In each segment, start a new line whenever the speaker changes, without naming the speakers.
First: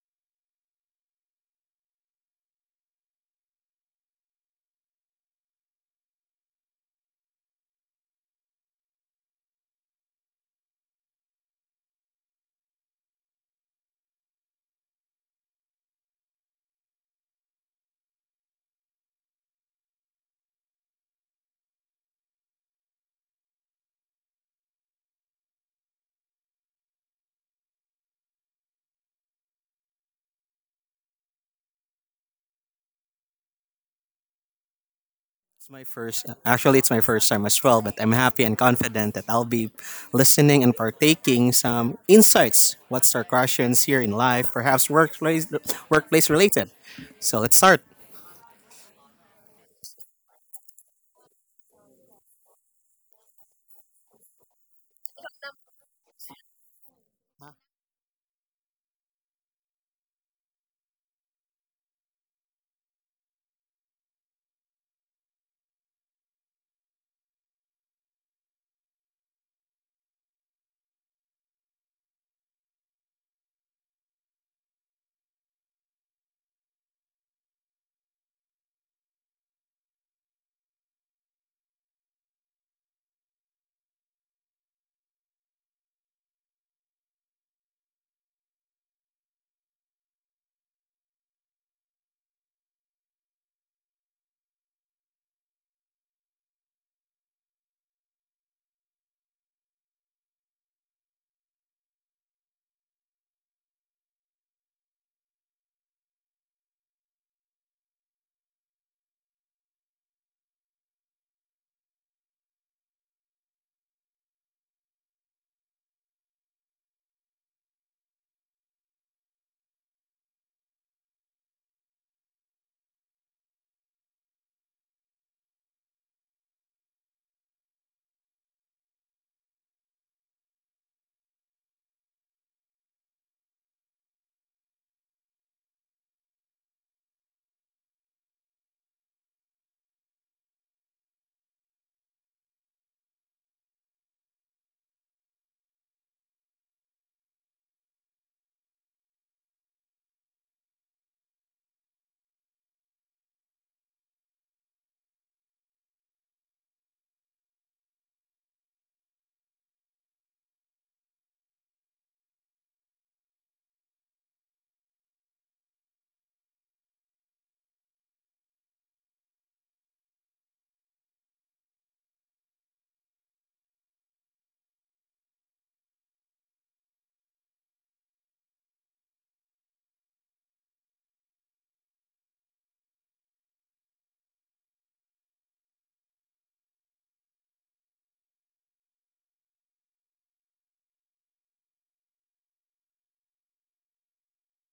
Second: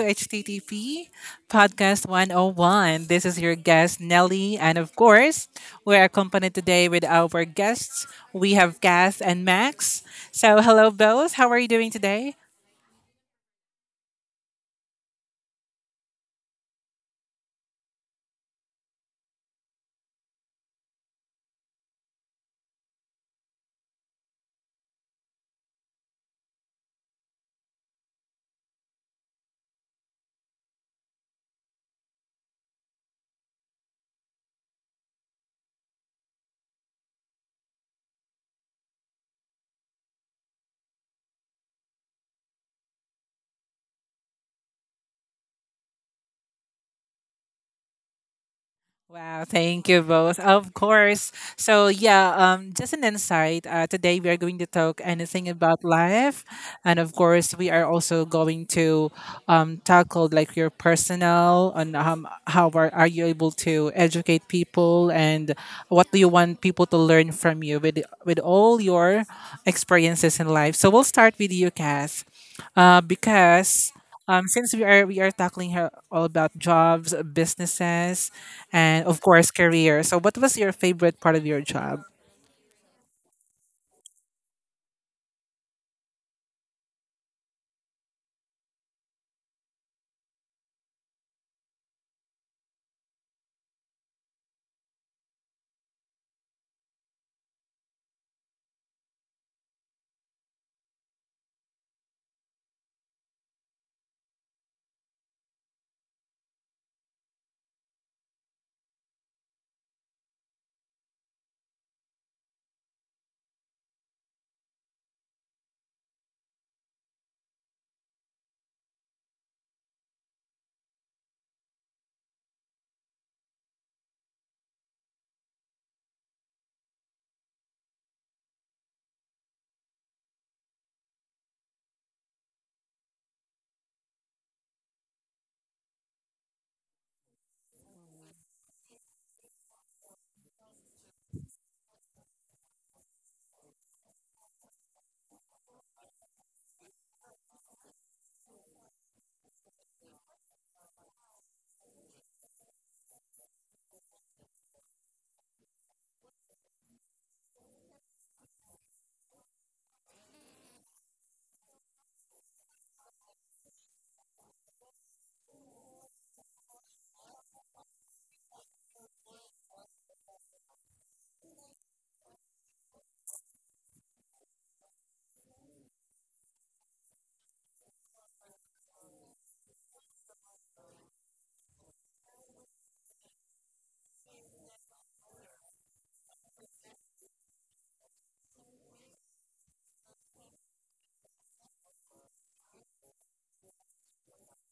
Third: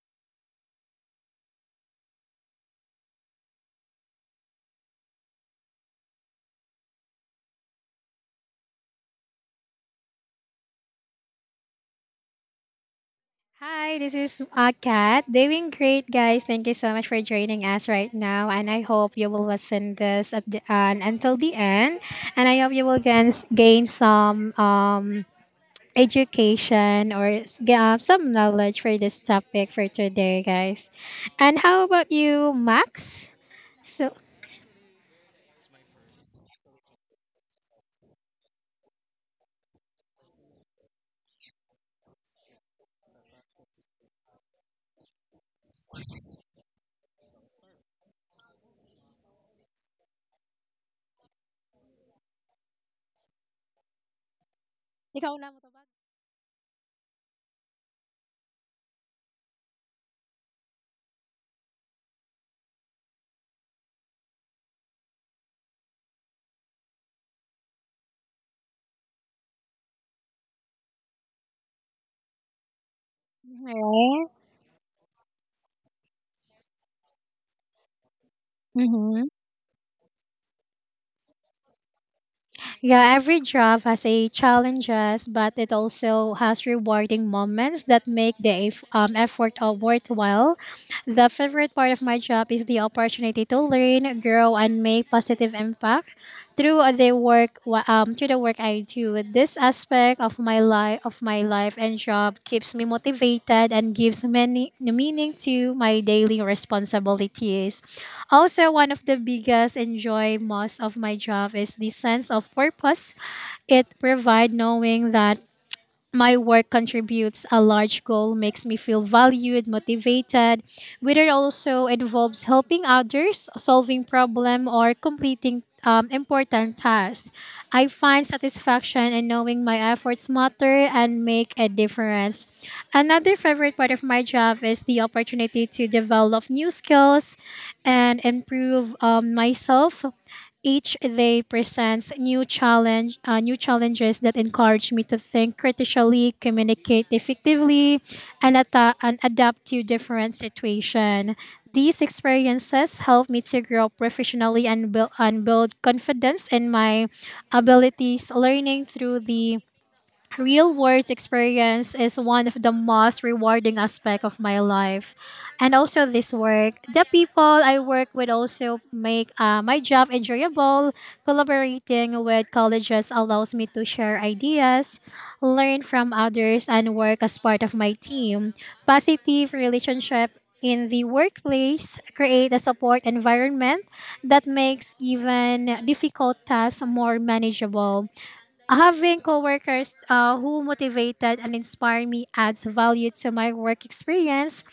to HTTP Podcast 101. This is your guest, Nelly. And of course, we're accompanied today with our guests. We have Cass and Max. So, hello, Bells. How are you doing today?
Hi, this is Kat. Doing great, guys. Thank you so much for joining us right now, and I hope you will listen this at until the end, and I hope you will gain some education or some knowledge for this topic for today, guys. And how about you, Max? So,
It's my first, actually, it's my first time as well, but I'm happy and confident that I'll be listening and partaking some insights. What's our questions here in life, perhaps workplace, workplace related. So let's start.
Wow, thank you both. Of course. So yeah, just an insight. Today we are going to talk
ikaw na
anything
mo to ba?
about life. And of course we are also going to tackle like your personal and how are you able to educate people and what do you want people to learn from you with all your experiences in life. So we'll start with you, Cass. Because since we are tackling here all about jobs, businesses, and of
Right?
course career. So what was your favorite part of your job?
Yeah, every job has a challenges, but it also has rewarding moments that make the effort worthwhile. The favorite part of my job is the opportunity to learn, grow, and make positive impact through the through the work I do. This aspect of my life and job keeps me motivated and gives many meaning to my daily responsibilities. Also, one of the biggest enjoy most of my job is the sense of purpose it provides knowing that my work contributes a large goal makes me feel valued motivated whether also involves helping others solving problem or completing important tasks. I find satisfaction in knowing my efforts matter and make a difference. Another favorite part of my job is the opportunity to develop new skills and improve myself. Each day presents new challenges that encourage me to think critically, communicate effectively, and adapt to different situation. These experiences help me to grow professionally and build confidence in my abilities. Learning through the real world experience is one of the most rewarding aspect of my life. And also this work, the people I work with also make my job enjoyable. Collaborating with colleges allows me to share ideas, learn from others and work as part of my team. Positive relationship in the workplace create a support environment that makes even difficult tasks more manageable. Having coworkers who motivated and inspired me adds value to my work experience.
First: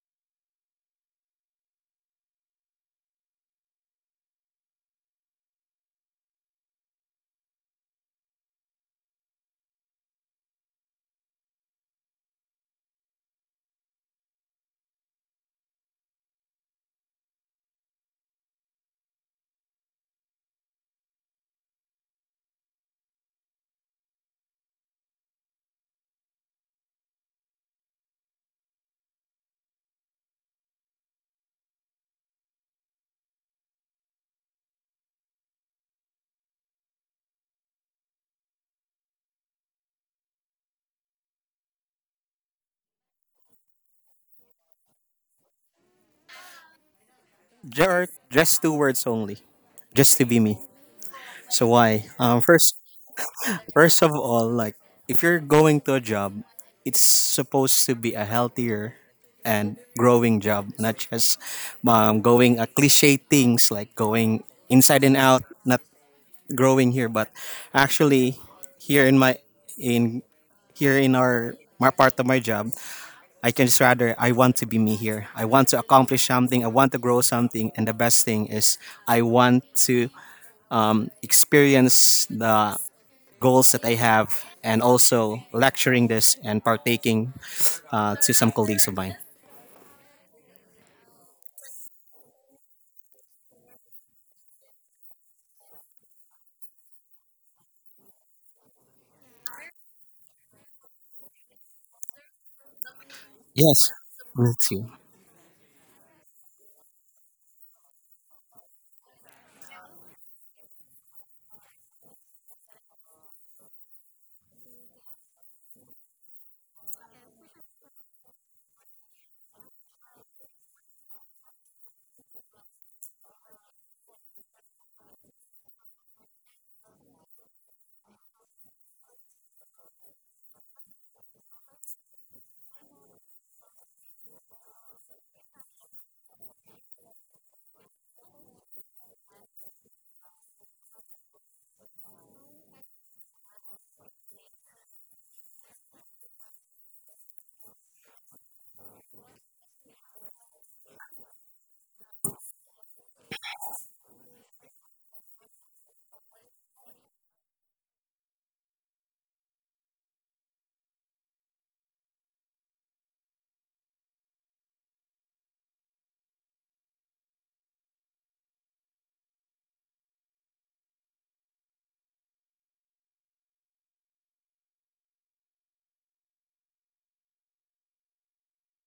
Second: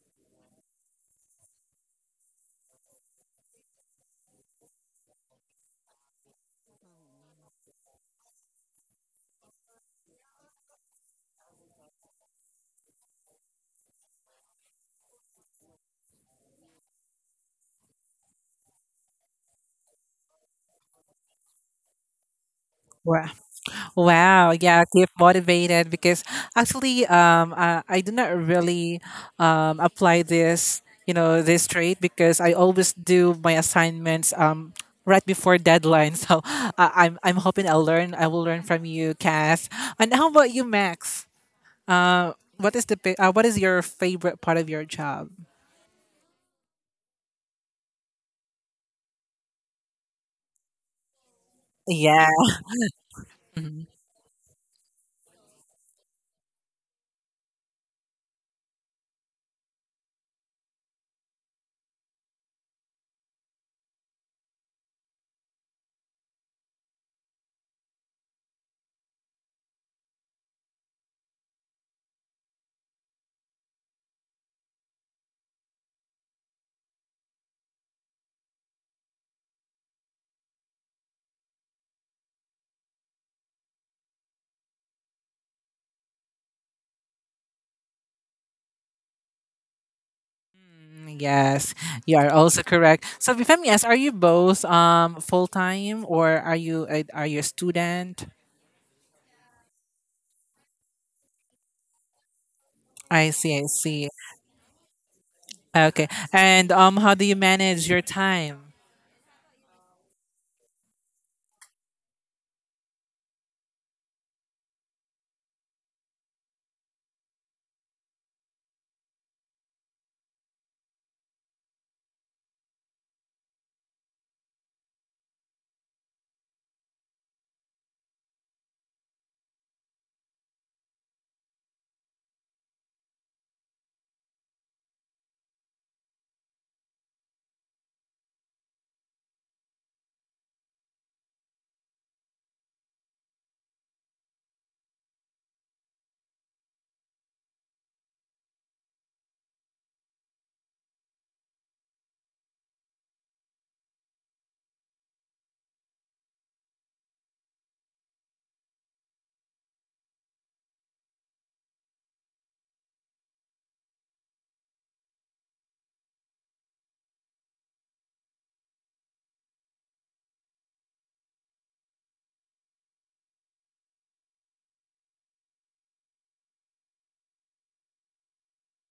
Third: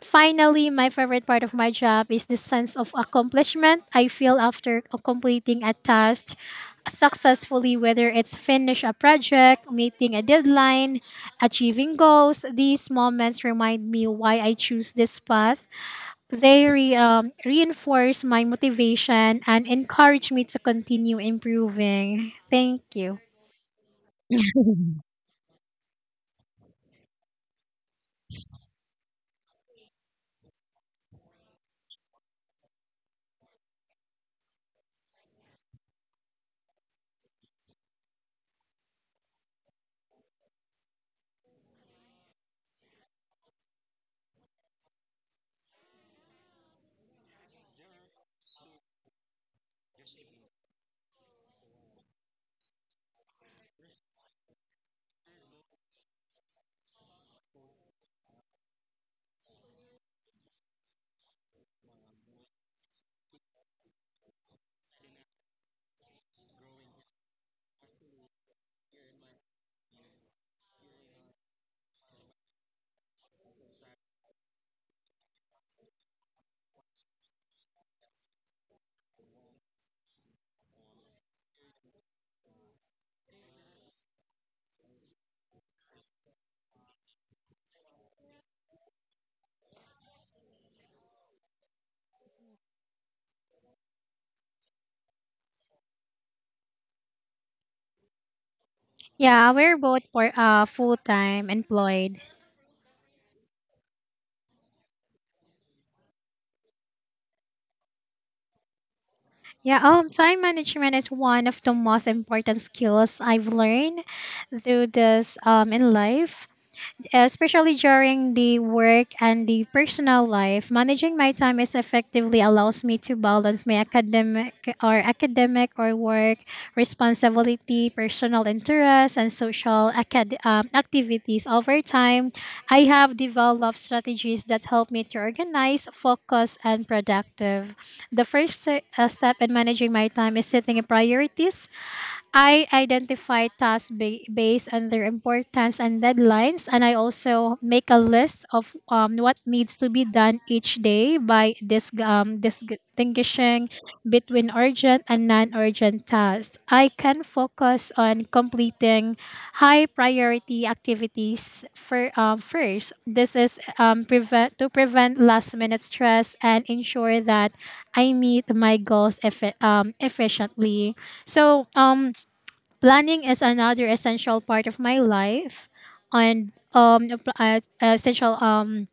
Finally, my favorite part of my job is the sense of accomplishment I feel after completing a task successfully, whether it's finish a project, meeting a deadline, achieving goals. These moments remind me why I choose this path. They reinforce my motivation and encourage me to continue improving. Thank you.
Wow. Wow. Yeah. Keep motivated because actually, I do not really apply this, you know, this trait because I always do my assignments right before deadline. So I'm hoping I'll learn. I will learn from you, Cass. And how about you, Max? What is what is your favorite part of your job?
Just two words only, just to be me. So why?
Yeah.
First, first of all, like if you're going to a job, it's supposed to be a healthier and growing job, not just going a cliche things like going inside and out, not growing here, but actually here in my in here in our my part of my job, I can just rather I want to be me here. I want to accomplish something. I want to grow something, and the best thing is I want to experience the goals that I have, and also lecturing this and partaking to some colleagues of mine.
Mm, yes, you are also correct. So, if I'm yes, are you both full time or are are you a student?
Yeah, we're both for full-time employed.
I see, I
Yes,
see.
me too.
Okay, and how do you manage your time?
Yeah, time management is one of the most important skills I've learned through this in life. Especially during the work and the personal life, managing my time is effectively allows me to balance my academic or work responsibility, personal interests, and social activities. Over time, I have developed strategies that help me to organize, focus, and productive. The first step in managing my time is setting priorities. I identify tasks based on their importance and deadlines, and I also make a list of what needs to be done each day by distinguishing between urgent and non urgent tasks. I can focus on completing high priority activities for, first. This is prevent to prevent last minute stress and ensure that I meet my goals efficiently. So, planning is another essential part of my life and essential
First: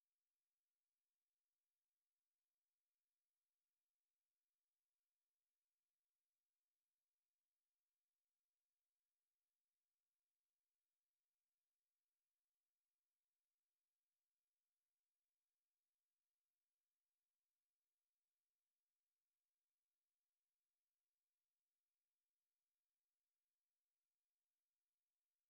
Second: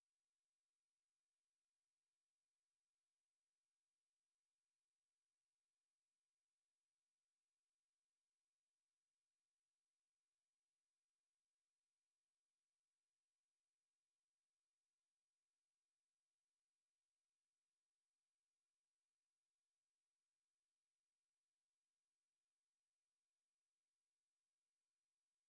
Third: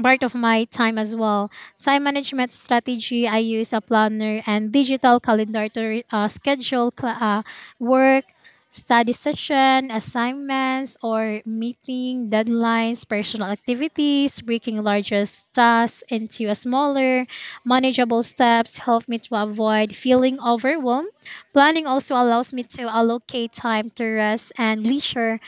part of my time as well. Time management strategy, I use a planner and digital calendar to schedule work, study session, assignments, or meeting deadlines, personal activities, breaking larger tasks into a smaller, manageable steps help me to avoid feeling overwhelmed. Planning also allows me to allocate time to rest and leisure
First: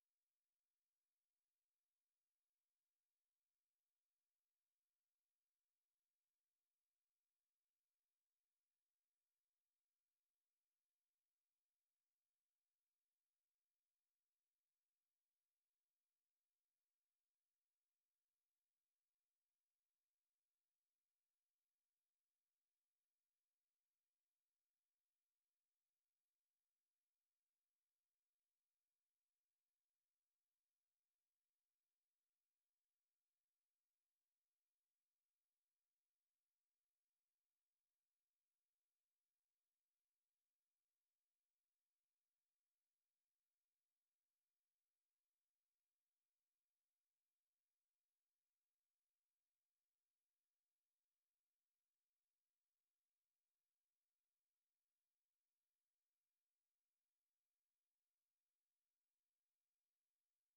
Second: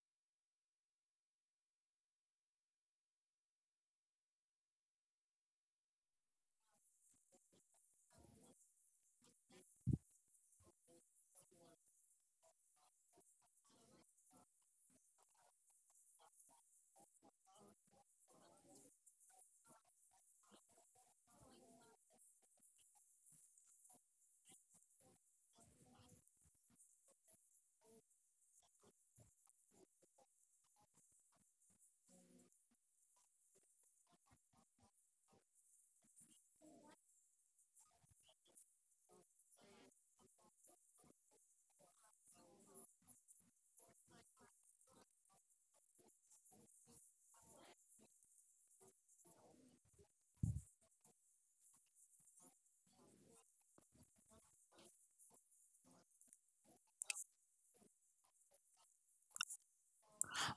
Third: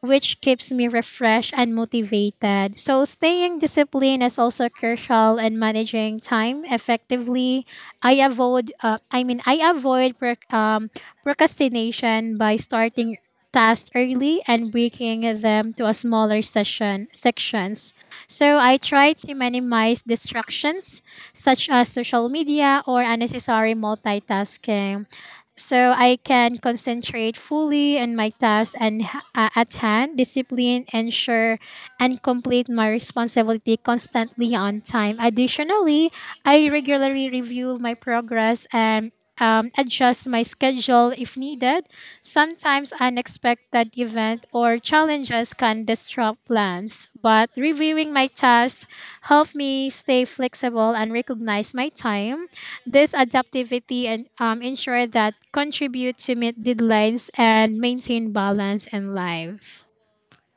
which keeps me refreshed and motivated. So, staying disciplined is also crucial in managing time effectively. I mean, I avoid procrastination by starting tasks early and breaking them to a smaller session sections. So, I try to minimize distractions such as social media or unnecessary multitasking so I can concentrate fully on my tasks and at hand, discipline, ensure, and complete my responsibility constantly on time. Additionally, I regularly review my progress and adjust my schedule if needed. Sometimes unexpected events or challenges can disrupt plans, but reviewing my tasks helped me stay flexible and recognize my time. This adaptivity and ensure that contribute to meet deadlines and maintain balance in life.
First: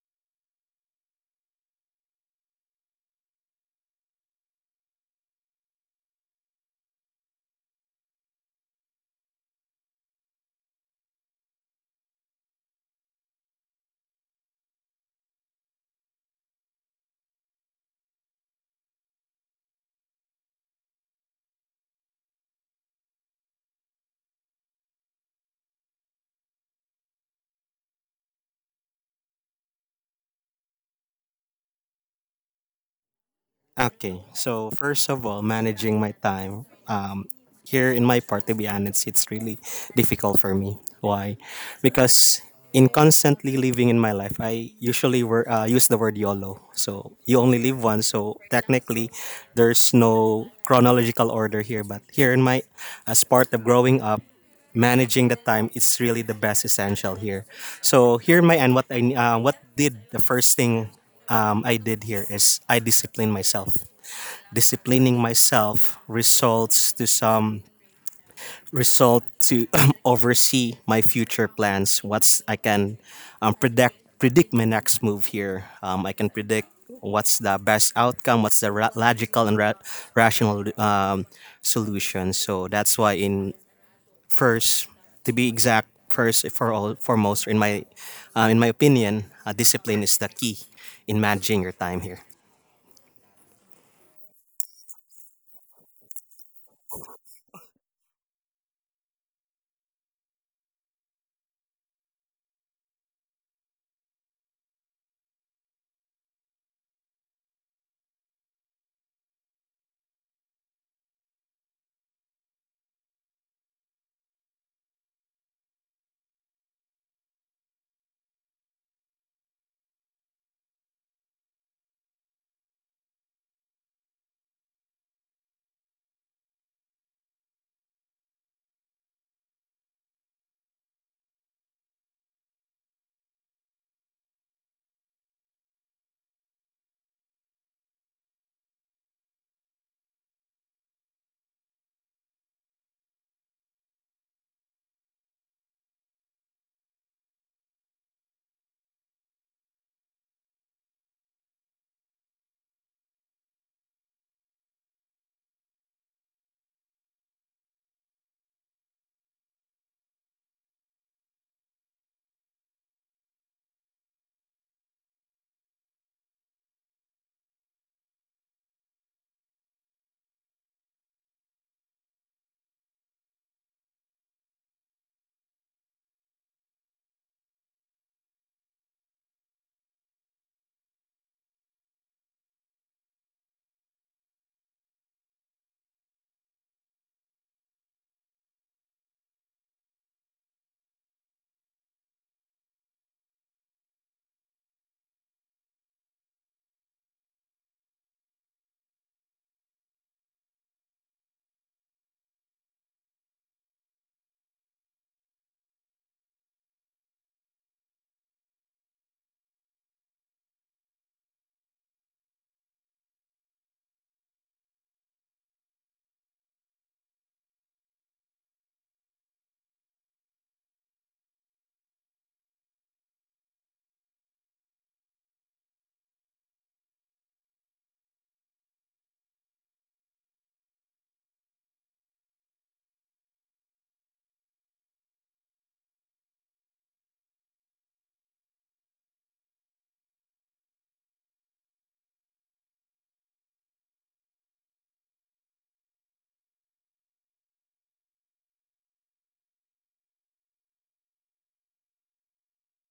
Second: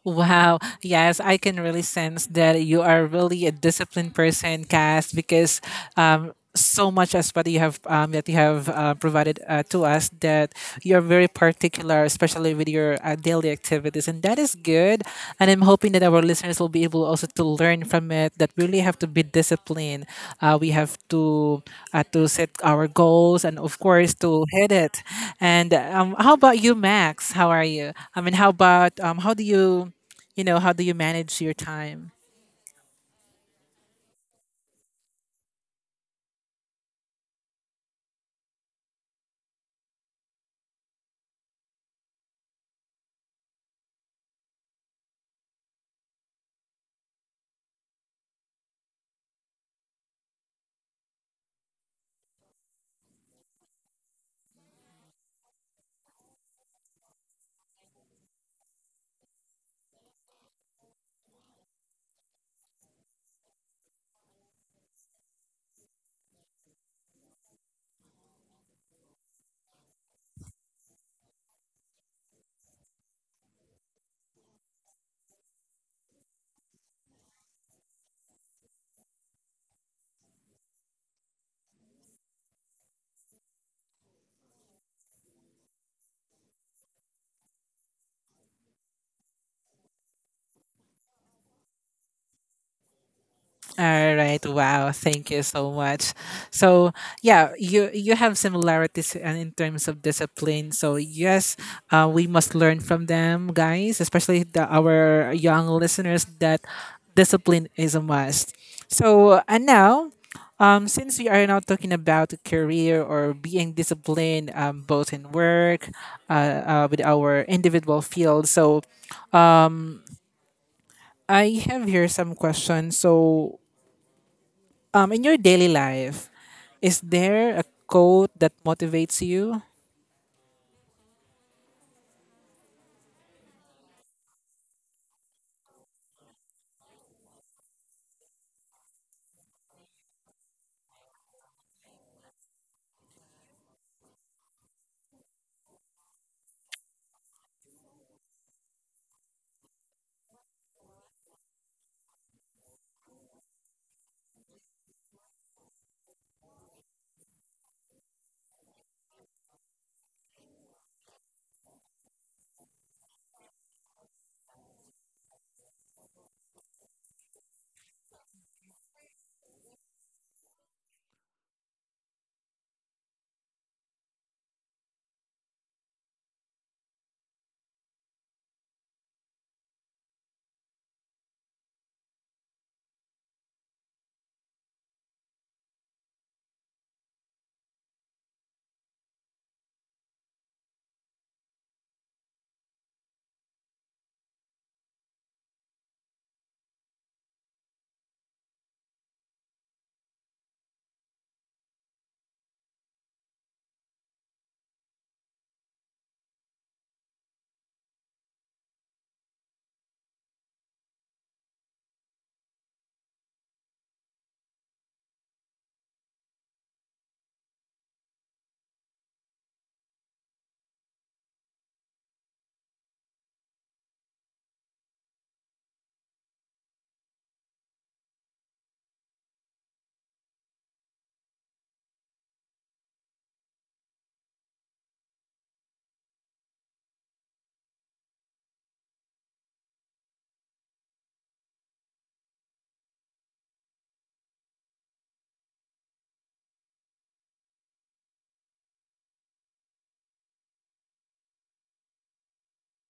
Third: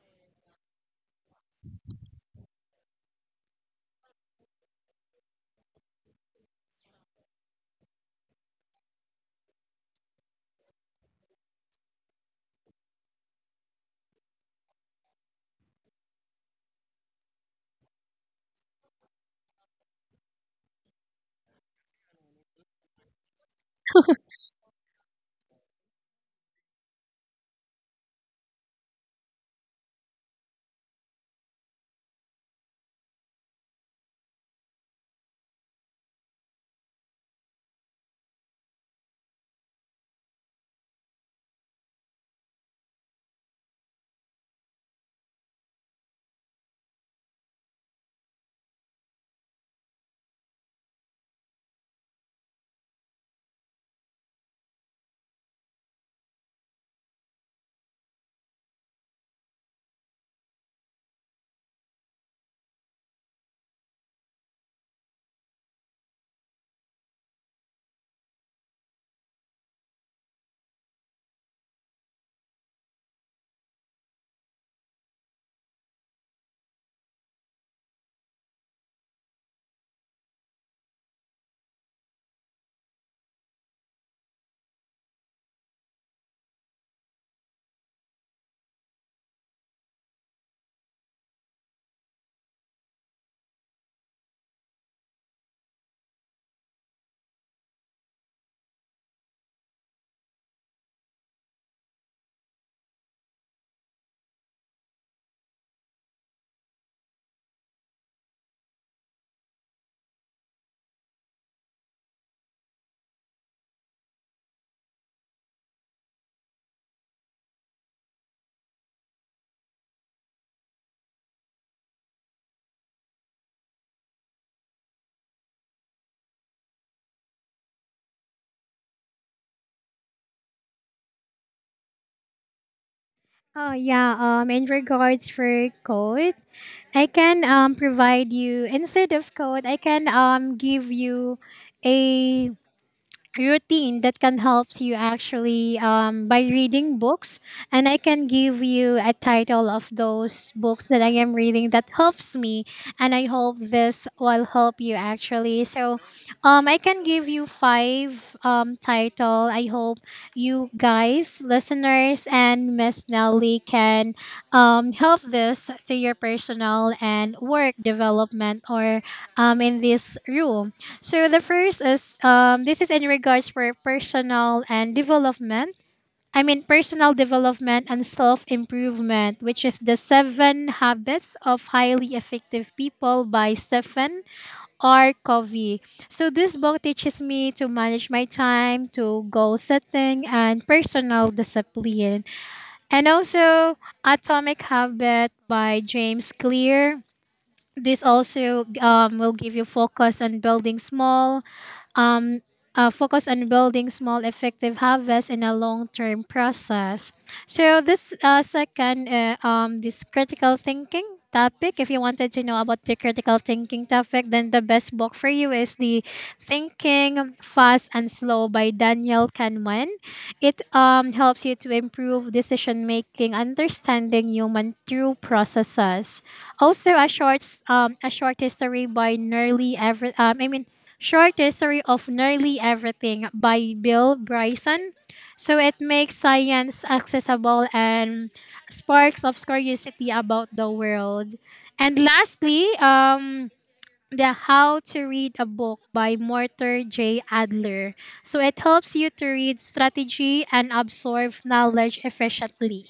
Wow. Yes, I can really sense that you are really a disciplined person, Cass, because so much as what you have that you have provided to us that you're very particular, especially with your daily activities, and that is good. And I'm hoping that our listeners will be able also to learn from it. That we really have to be disciplined. We have to set our goals and of course to hit it. And how about you, Max? How are you? I mean, how about how do you? You know, how do you manage your time?
Okay, so first of all, managing my time. Here in my part, to be honest, it's really difficult for me. Why? Because in constantly living in my life, I usually use the word YOLO. So you only live once. So technically, there's no chronological order here. But here in my, as part of growing up, managing the time is really the best essential here. So here my and what I what did the first thing I did here is I disciplined myself. Disciplining myself results to some result to oversee my future plans. What's I can predict my next move here. I can predict what's the best outcome what's the logical and rational solution so that's why in first, to be exact, first for all foremost in my opinion, discipline is the key in managing your time here.
All right, wow, thank you so much. So yeah, you have similarities in terms of discipline, so yes, we must learn from them guys, especially our young listeners, that discipline is a must. So and now since we are now talking about career or being disciplined both in work uh, with our individual field. So I have here some questions. So, um, in your daily life, is there a quote that motivates you?
Oh yeah, in regards for code, I can provide you. Instead of code, I can give you a routine that can help you actually by reading books, and I can give you a title of those books that I am reading that helps me, and I hope this will help you actually. So I can give you five title. I hope you guys listeners and Miss Nelly can help this to your personal and work development or in this room. So the first is this is in regards for personal and development. I mean personal development and self improvement, which is The Seven Habits of Highly Effective People by Stephen R. Covey. So this book teaches me to manage my time, to goal setting and personal discipline. And also Atomic Habit by James Clear. This also will give you focus on building small um, effective harvests in a long-term process. So this second this critical thinking topic, if you wanted to know about the critical thinking topic, then the best book for you is the Thinking, Fast and Slow by Daniel Kahneman. It helps you to improve decision making understanding human through processes. Also a short history by nearly every I mean, Short History of Nearly Everything by Bill Bryson. So it makes science accessible and sparks of curiosity about the world. And lastly, the How to Read a Book by Mortar J. Adler. So it helps you to read strategy and absorb knowledge efficiently.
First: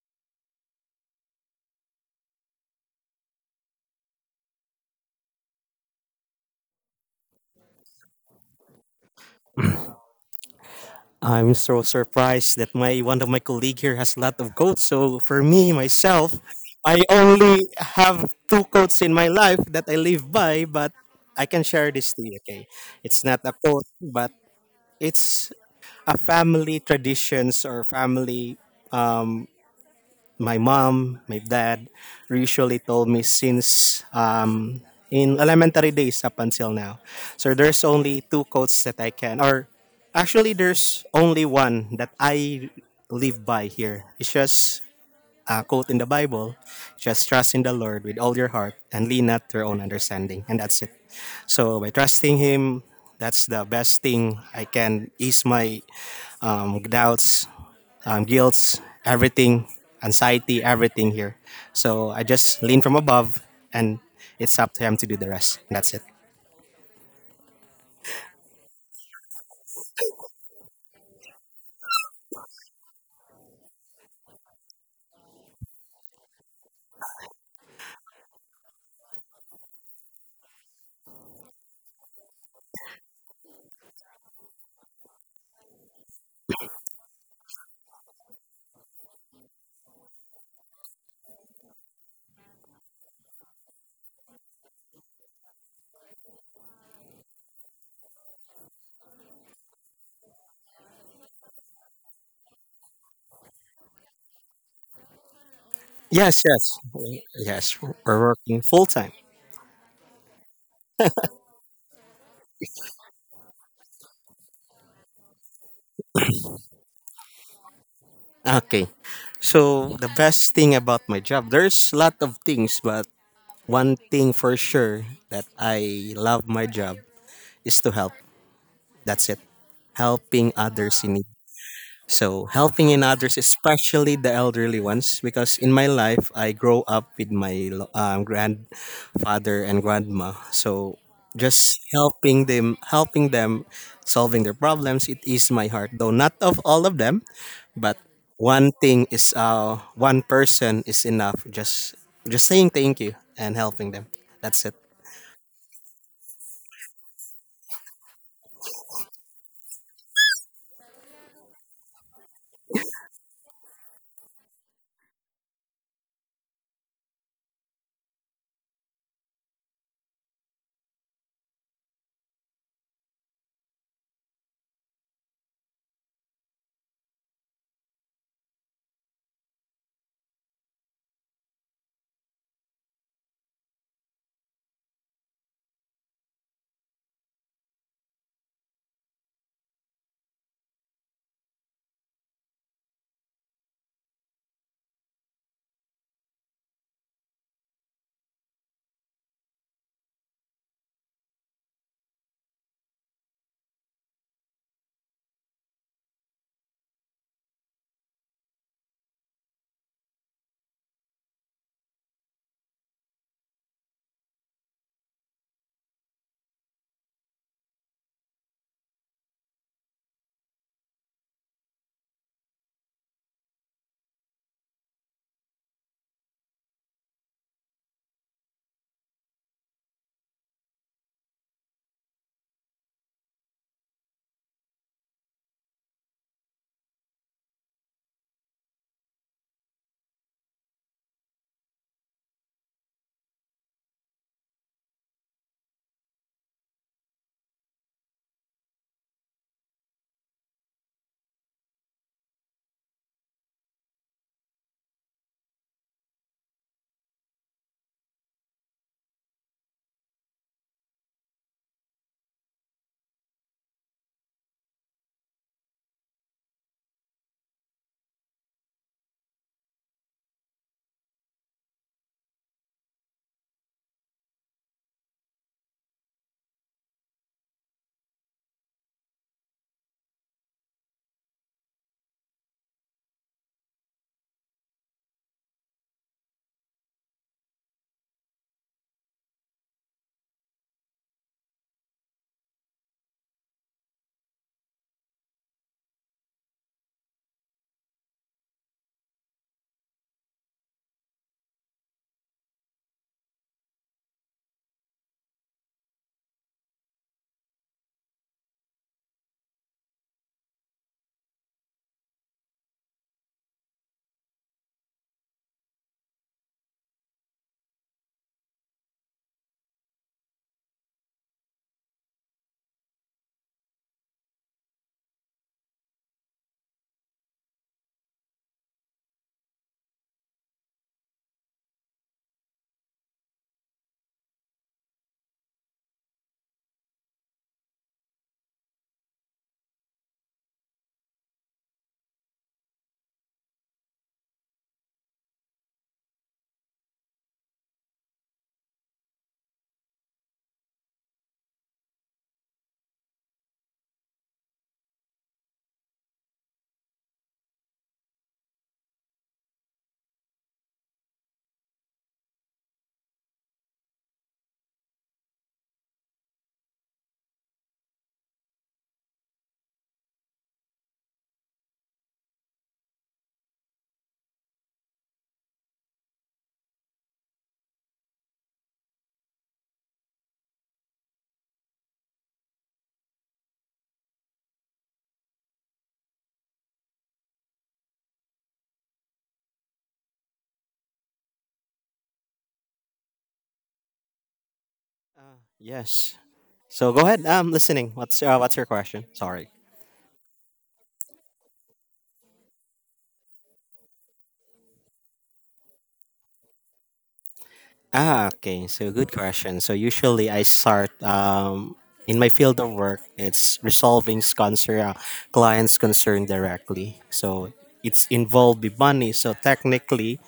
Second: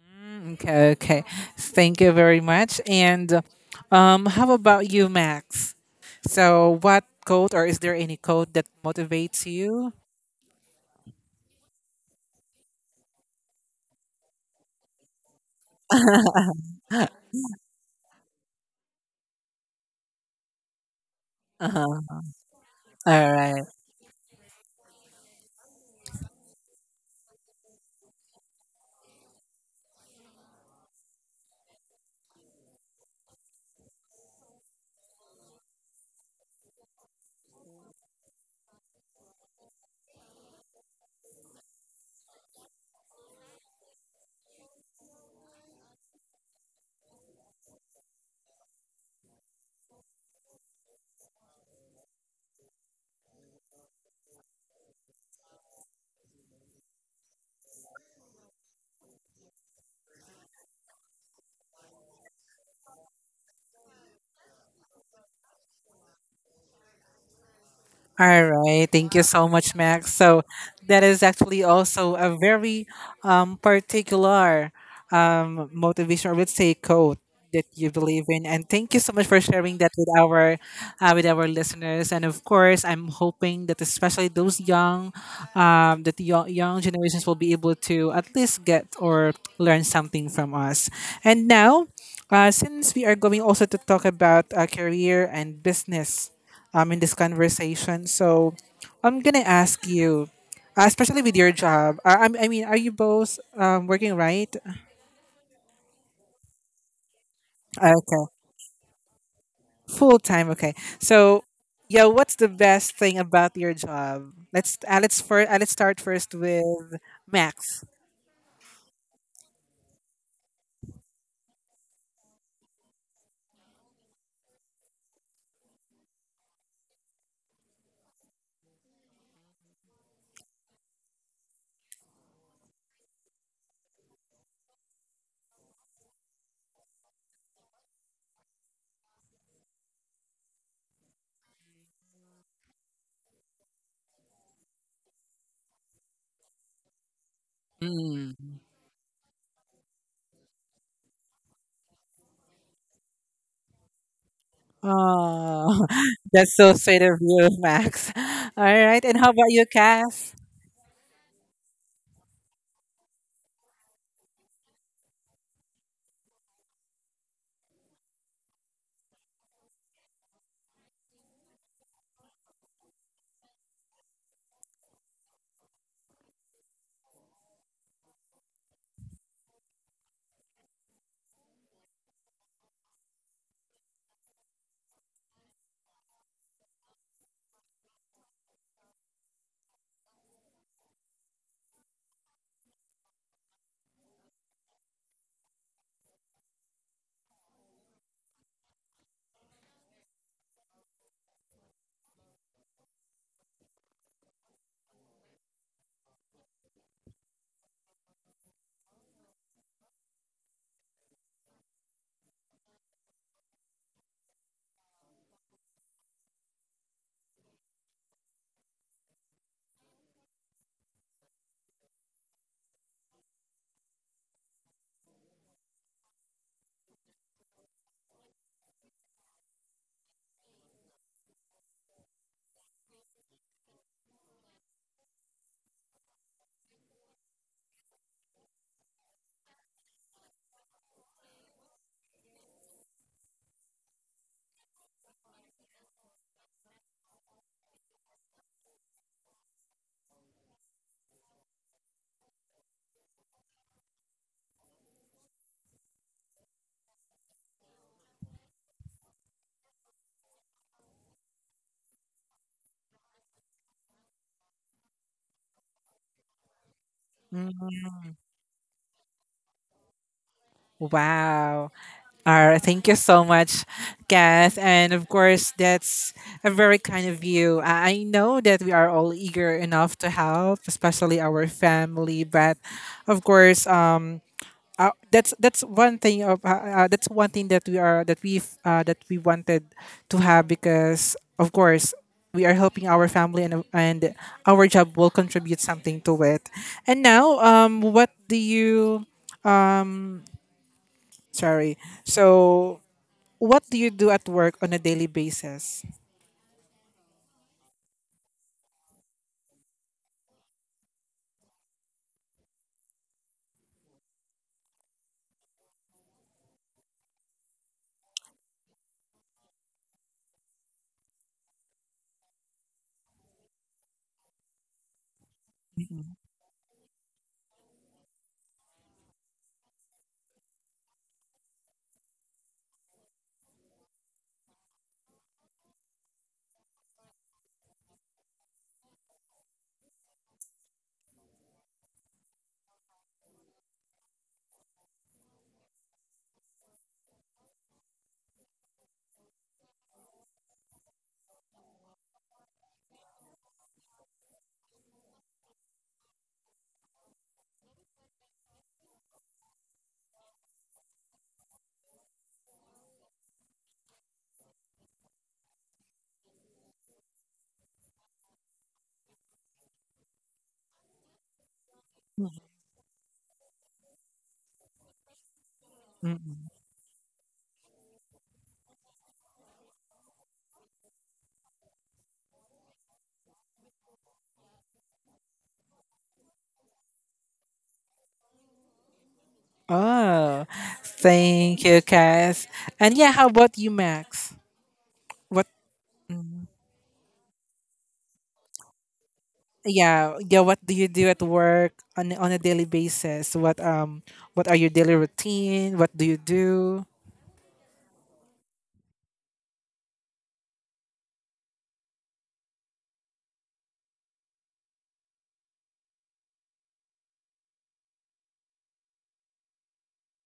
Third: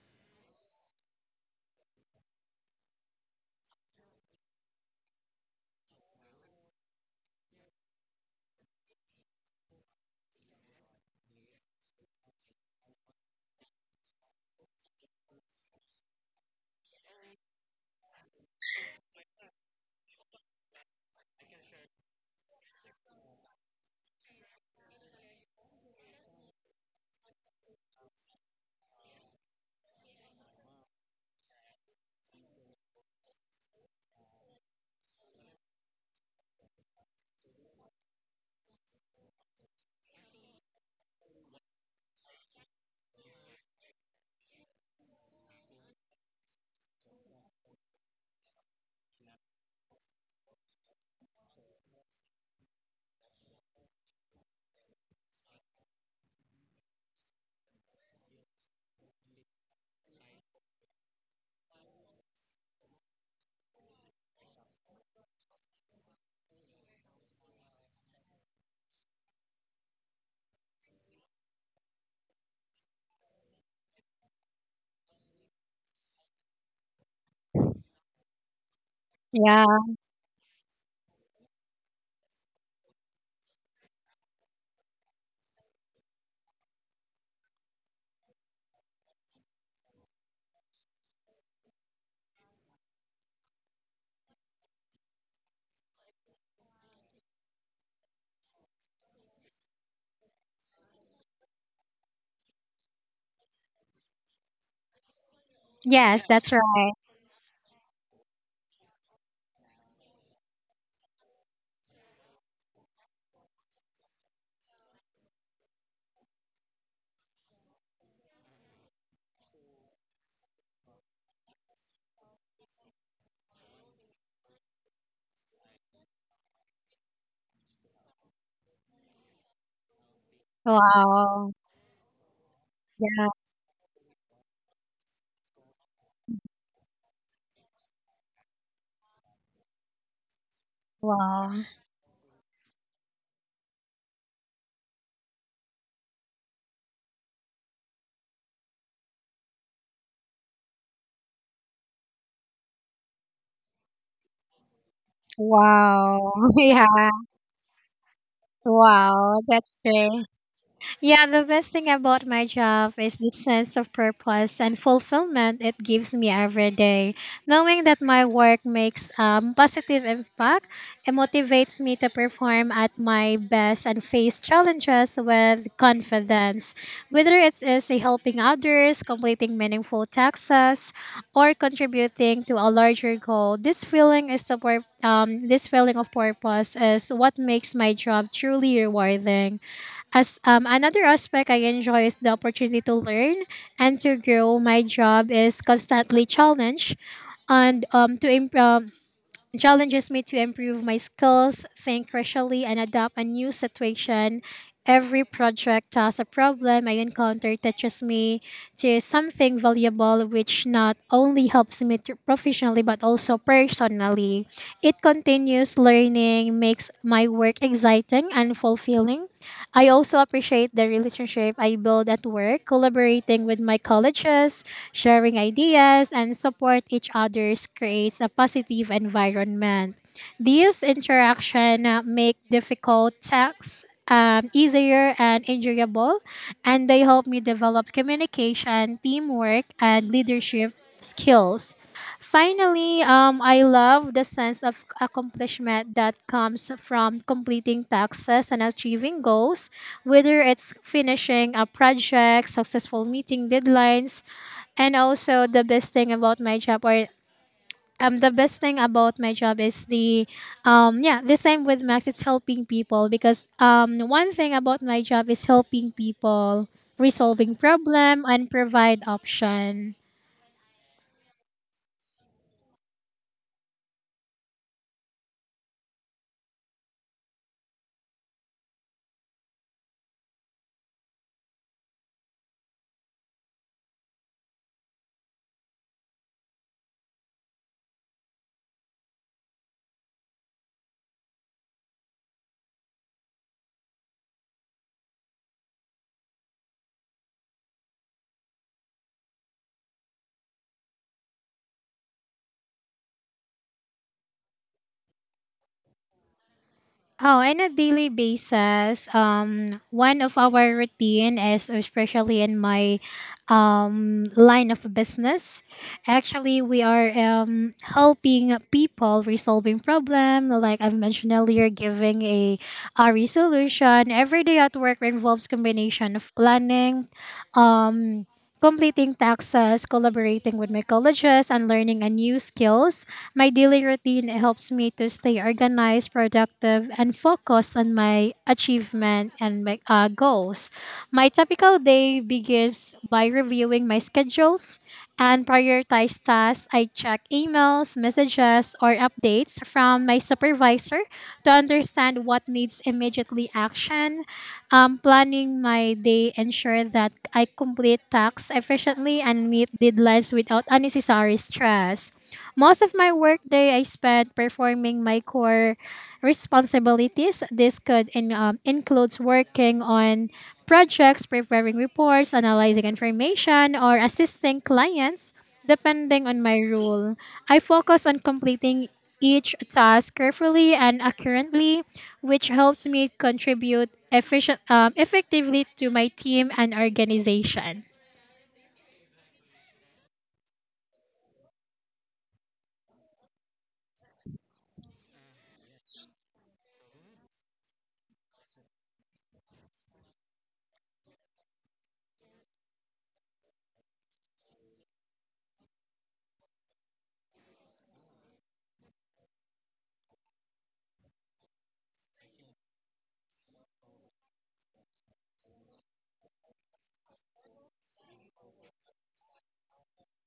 Mm, okay, okay. Thank you very much. And how about you, Max? So, what quote or is there any quote that motivates you?
I'm so surprised that my one of my colleague here has a lot of coats. So for me myself, I
Uh-huh.
only have two coats in my life that I live by, but I can share this
All
to you. Okay, it's not a
right.
quote, but it's a family traditions or family my mom, my dad usually told me since in elementary days up until now. So there's only two quotes that I can, or actually there's only one that I live by here. It's just a quote in the Bible, just trust in the Lord with all your heart and lean not to your own understanding. And that's it. So by trusting Him, that's the best thing I can ease my doubts, guilt, everything, anxiety, everything here. So I just lean from above, and it's up to him to do the rest. That's it.
All right. Thank you so much, Max. So that is actually also a very particular motivation, or let's say code that you believe in. And thank you so much for
Yeah.
sharing that with our listeners. And of course, I'm hoping that especially those young that the young generations will be able to at least get or learn something from us. And now, since we are going also to talk about career and business in this conversation. So I'm gonna ask you, especially with your job. I mean, are you both working right?
Yes,
Yes,
that's
yes,
right.
yes. We're
Okay,
working full time.
full time. Okay, so yeah, what's the best thing about your job? Let's start first with Max.
Okay. So the best thing about my job, there's a lot of things, but one thing for sure that I love my job is to help. That's it. Helping
Wa-
others in need. So, helping in others, especially the elderly ones, because in my life, I grow up with my grandfather and grandma. So, just helping them solving their problems, it eased my heart. Though not of all of them, but
Mm.
one thing is, one person is enough. Just saying thank you and helping them. That's it.
Oh,
Wow.
that's so sweet of
Yeah.
you, Max. All right, and how
Wow.
about you,
That's great.
Cass?
Yeah, the best thing about my job is the sense of purpose and fulfillment it gives me every day. Knowing that my work makes positive impact, it motivates me to perform at my best and face challenges with confidence. Whether it is a helping others, completing meaningful tasks, or contributing to a larger goal, this feeling of purpose is what makes my job truly rewarding. As another aspect I enjoy is the opportunity to learn and to grow. My job is constantly challenged and challenges me to improve my skills, think rationally, and adapt a new situation. Every project has a problem I encounter teaches me to something valuable, which not only helps me to professionally but also personally. It continues learning, makes my work exciting and fulfilling. I also appreciate the relationship I build at work, collaborating with my colleagues, sharing ideas, and support each other's creates a positive environment. These interaction make difficult tasks easier and enjoyable, and they help me develop communication, teamwork, and leadership skills. Finally, I love the sense of accomplishment that comes from completing tasks and achieving goals, whether it's finishing a project, successful meeting deadlines, and also the best thing about my job is the yeah, the same with Max, it's helping people, because one thing about my job is helping people resolving
Mm.
problem and provide option.
Wow. All right, thank you so much, Kath. And of course, that's a very kind of you. I know that we are all eager enough to help, especially our family. But of course, that's one thing of that's one thing that we are that we wanted to have, because of course we are helping our family and our job will contribute something to it. And now, what do you? Sorry, so. What do you do at work on a daily basis?
Oh, on a daily basis, one of our routine is especially in my line of business. Actually, we are helping people resolving problem. Like I mentioned earlier, giving a resolution every day at work involves
Mm-mm,
combination of planning, um, completing taxes, collaborating with my colleagues, and learning a new skills. My daily routine helps me to stay organized, productive, and focused on my achievement and my goals. My typical day begins by reviewing my schedules and prioritize tasks. I check emails, messages, or updates from my supervisor to understand what needs immediately action. Planning my day ensure that I complete tasks efficiently and meet deadlines without unnecessary stress. Most of my workday I spent performing my core responsibilities. This could includes working on projects, preparing reports, analyzing information, or assisting clients, depending on
mm-mm.
my role. I focus on completing each task carefully and accurately, which helps me contribute effectively to my team and organization.
Oh, thank you, Cass. And yeah, how about you, Max? What?
Yes. So go ahead. I'm listening. What's your question? Sorry.
Yeah, yeah. What do you do at work on a daily basis? What are your daily routine? What do you do?
Ah, okay. So good question. So usually I start in my field of work. It's resolving concern, clients' concern directly. So it's involved with money. So technically,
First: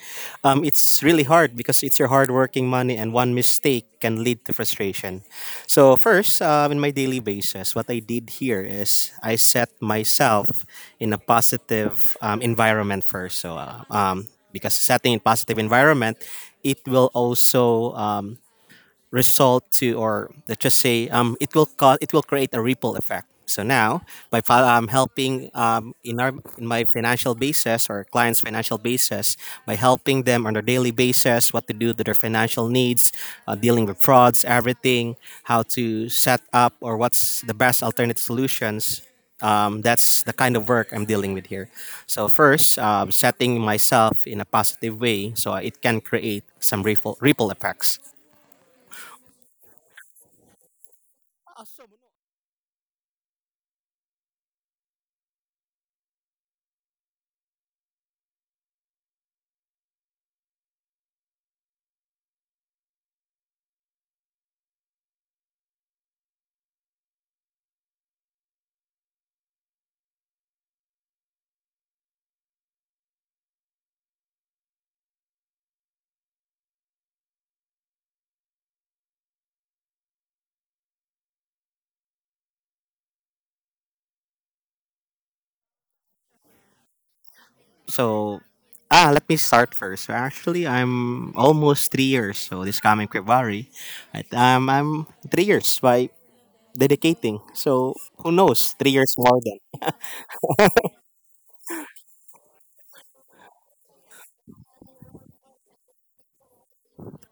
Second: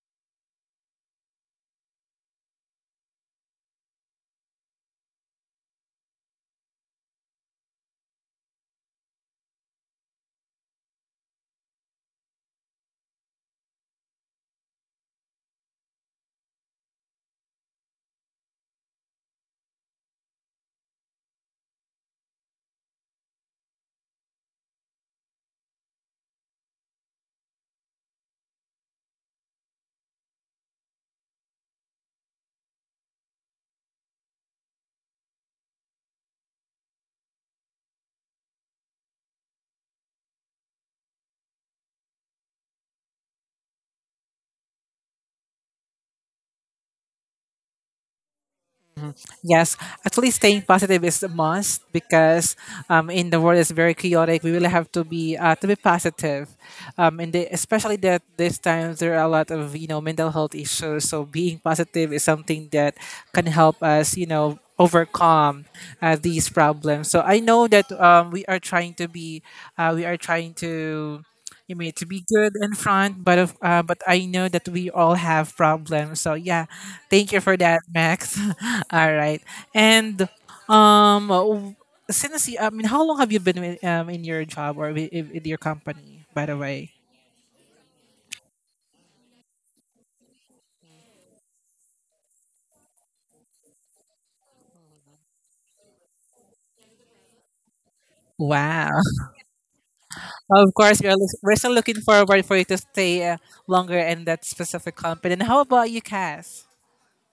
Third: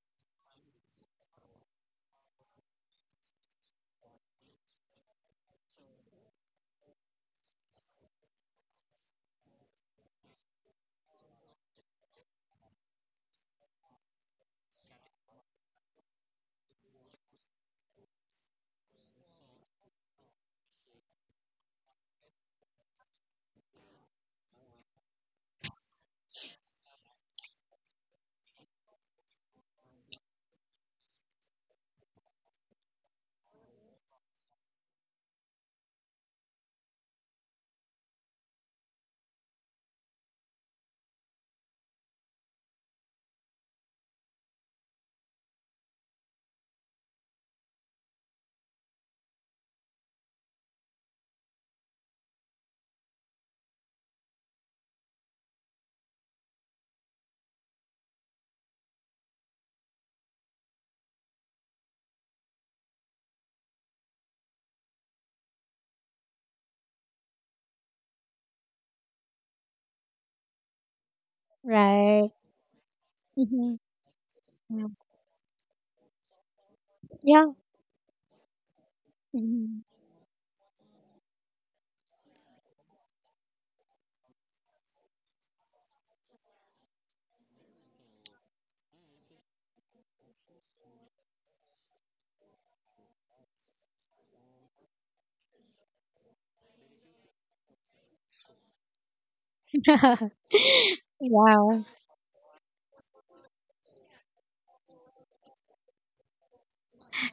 it's really hard because it's your hardworking money, and one mistake can lead to frustration. So first, in my daily basis, what I did here is I set myself in a positive environment first. So because setting in positive environment it will also result to or let's just say it will cause it will create a ripple effect so now by helping in our in my financial basis or clients financial basis by helping them on a daily basis what to do to their financial needs dealing with frauds everything how to set up or what's the best alternative solutions, that's the kind of work I'm dealing with here. So first, setting myself in a positive way so it can create some ripple effects.
Yes, actually, staying positive is a must because in the world is very chaotic. We really have to be positive, and especially that these times there are a lot of, you know, mental health issues. So being positive is something that can help us, you know, overcome these problems. So I know that we are trying to be, we are trying to, you made to be
Right.
good in front,
Mhm.
but I know that
Yeah.
we all have problems. So yeah, thank you
Yeah.
for that, Max. All right.
Mhm.
And um w- since you, I mean, how long have you been with, in your job or with your company, by the way?
So, ah, let me start first. So actually, I'm almost 3 years. So this coming February, I'm 3 years by dedicating. So who knows?
Wow,
3 years more.
of course we're still
Yeah.
looking forward for you to stay longer in that specific company. And how about you, Cass?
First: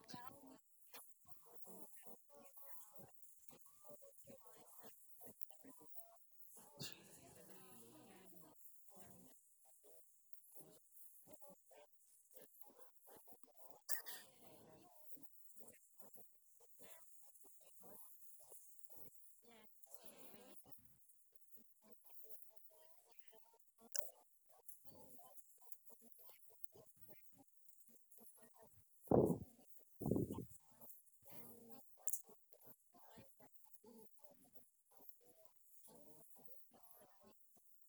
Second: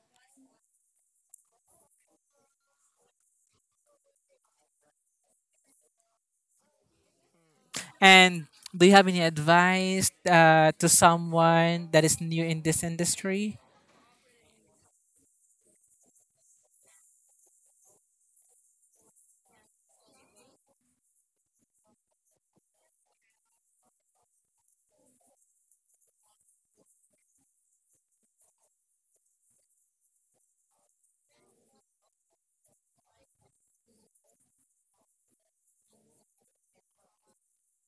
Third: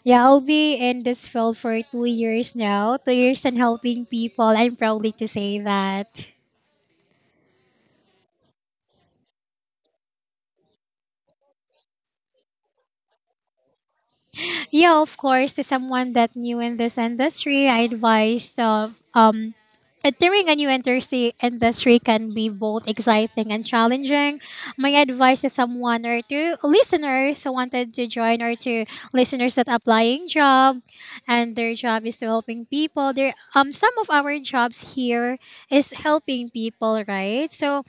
Yeah, I'll be in this field for 2 years now. 2 years and helping people. I'm proudly to say that.
And do you have any advice to someone that is new in this industry?
Yeah, of course, to someone that new in this industry, I advised of entering a new industry can be both exciting and challenging. My advice to someone or to listeners who wanted to join or to listeners that applying job and their job is to helping people. There some of our jobs here is helping people, right? So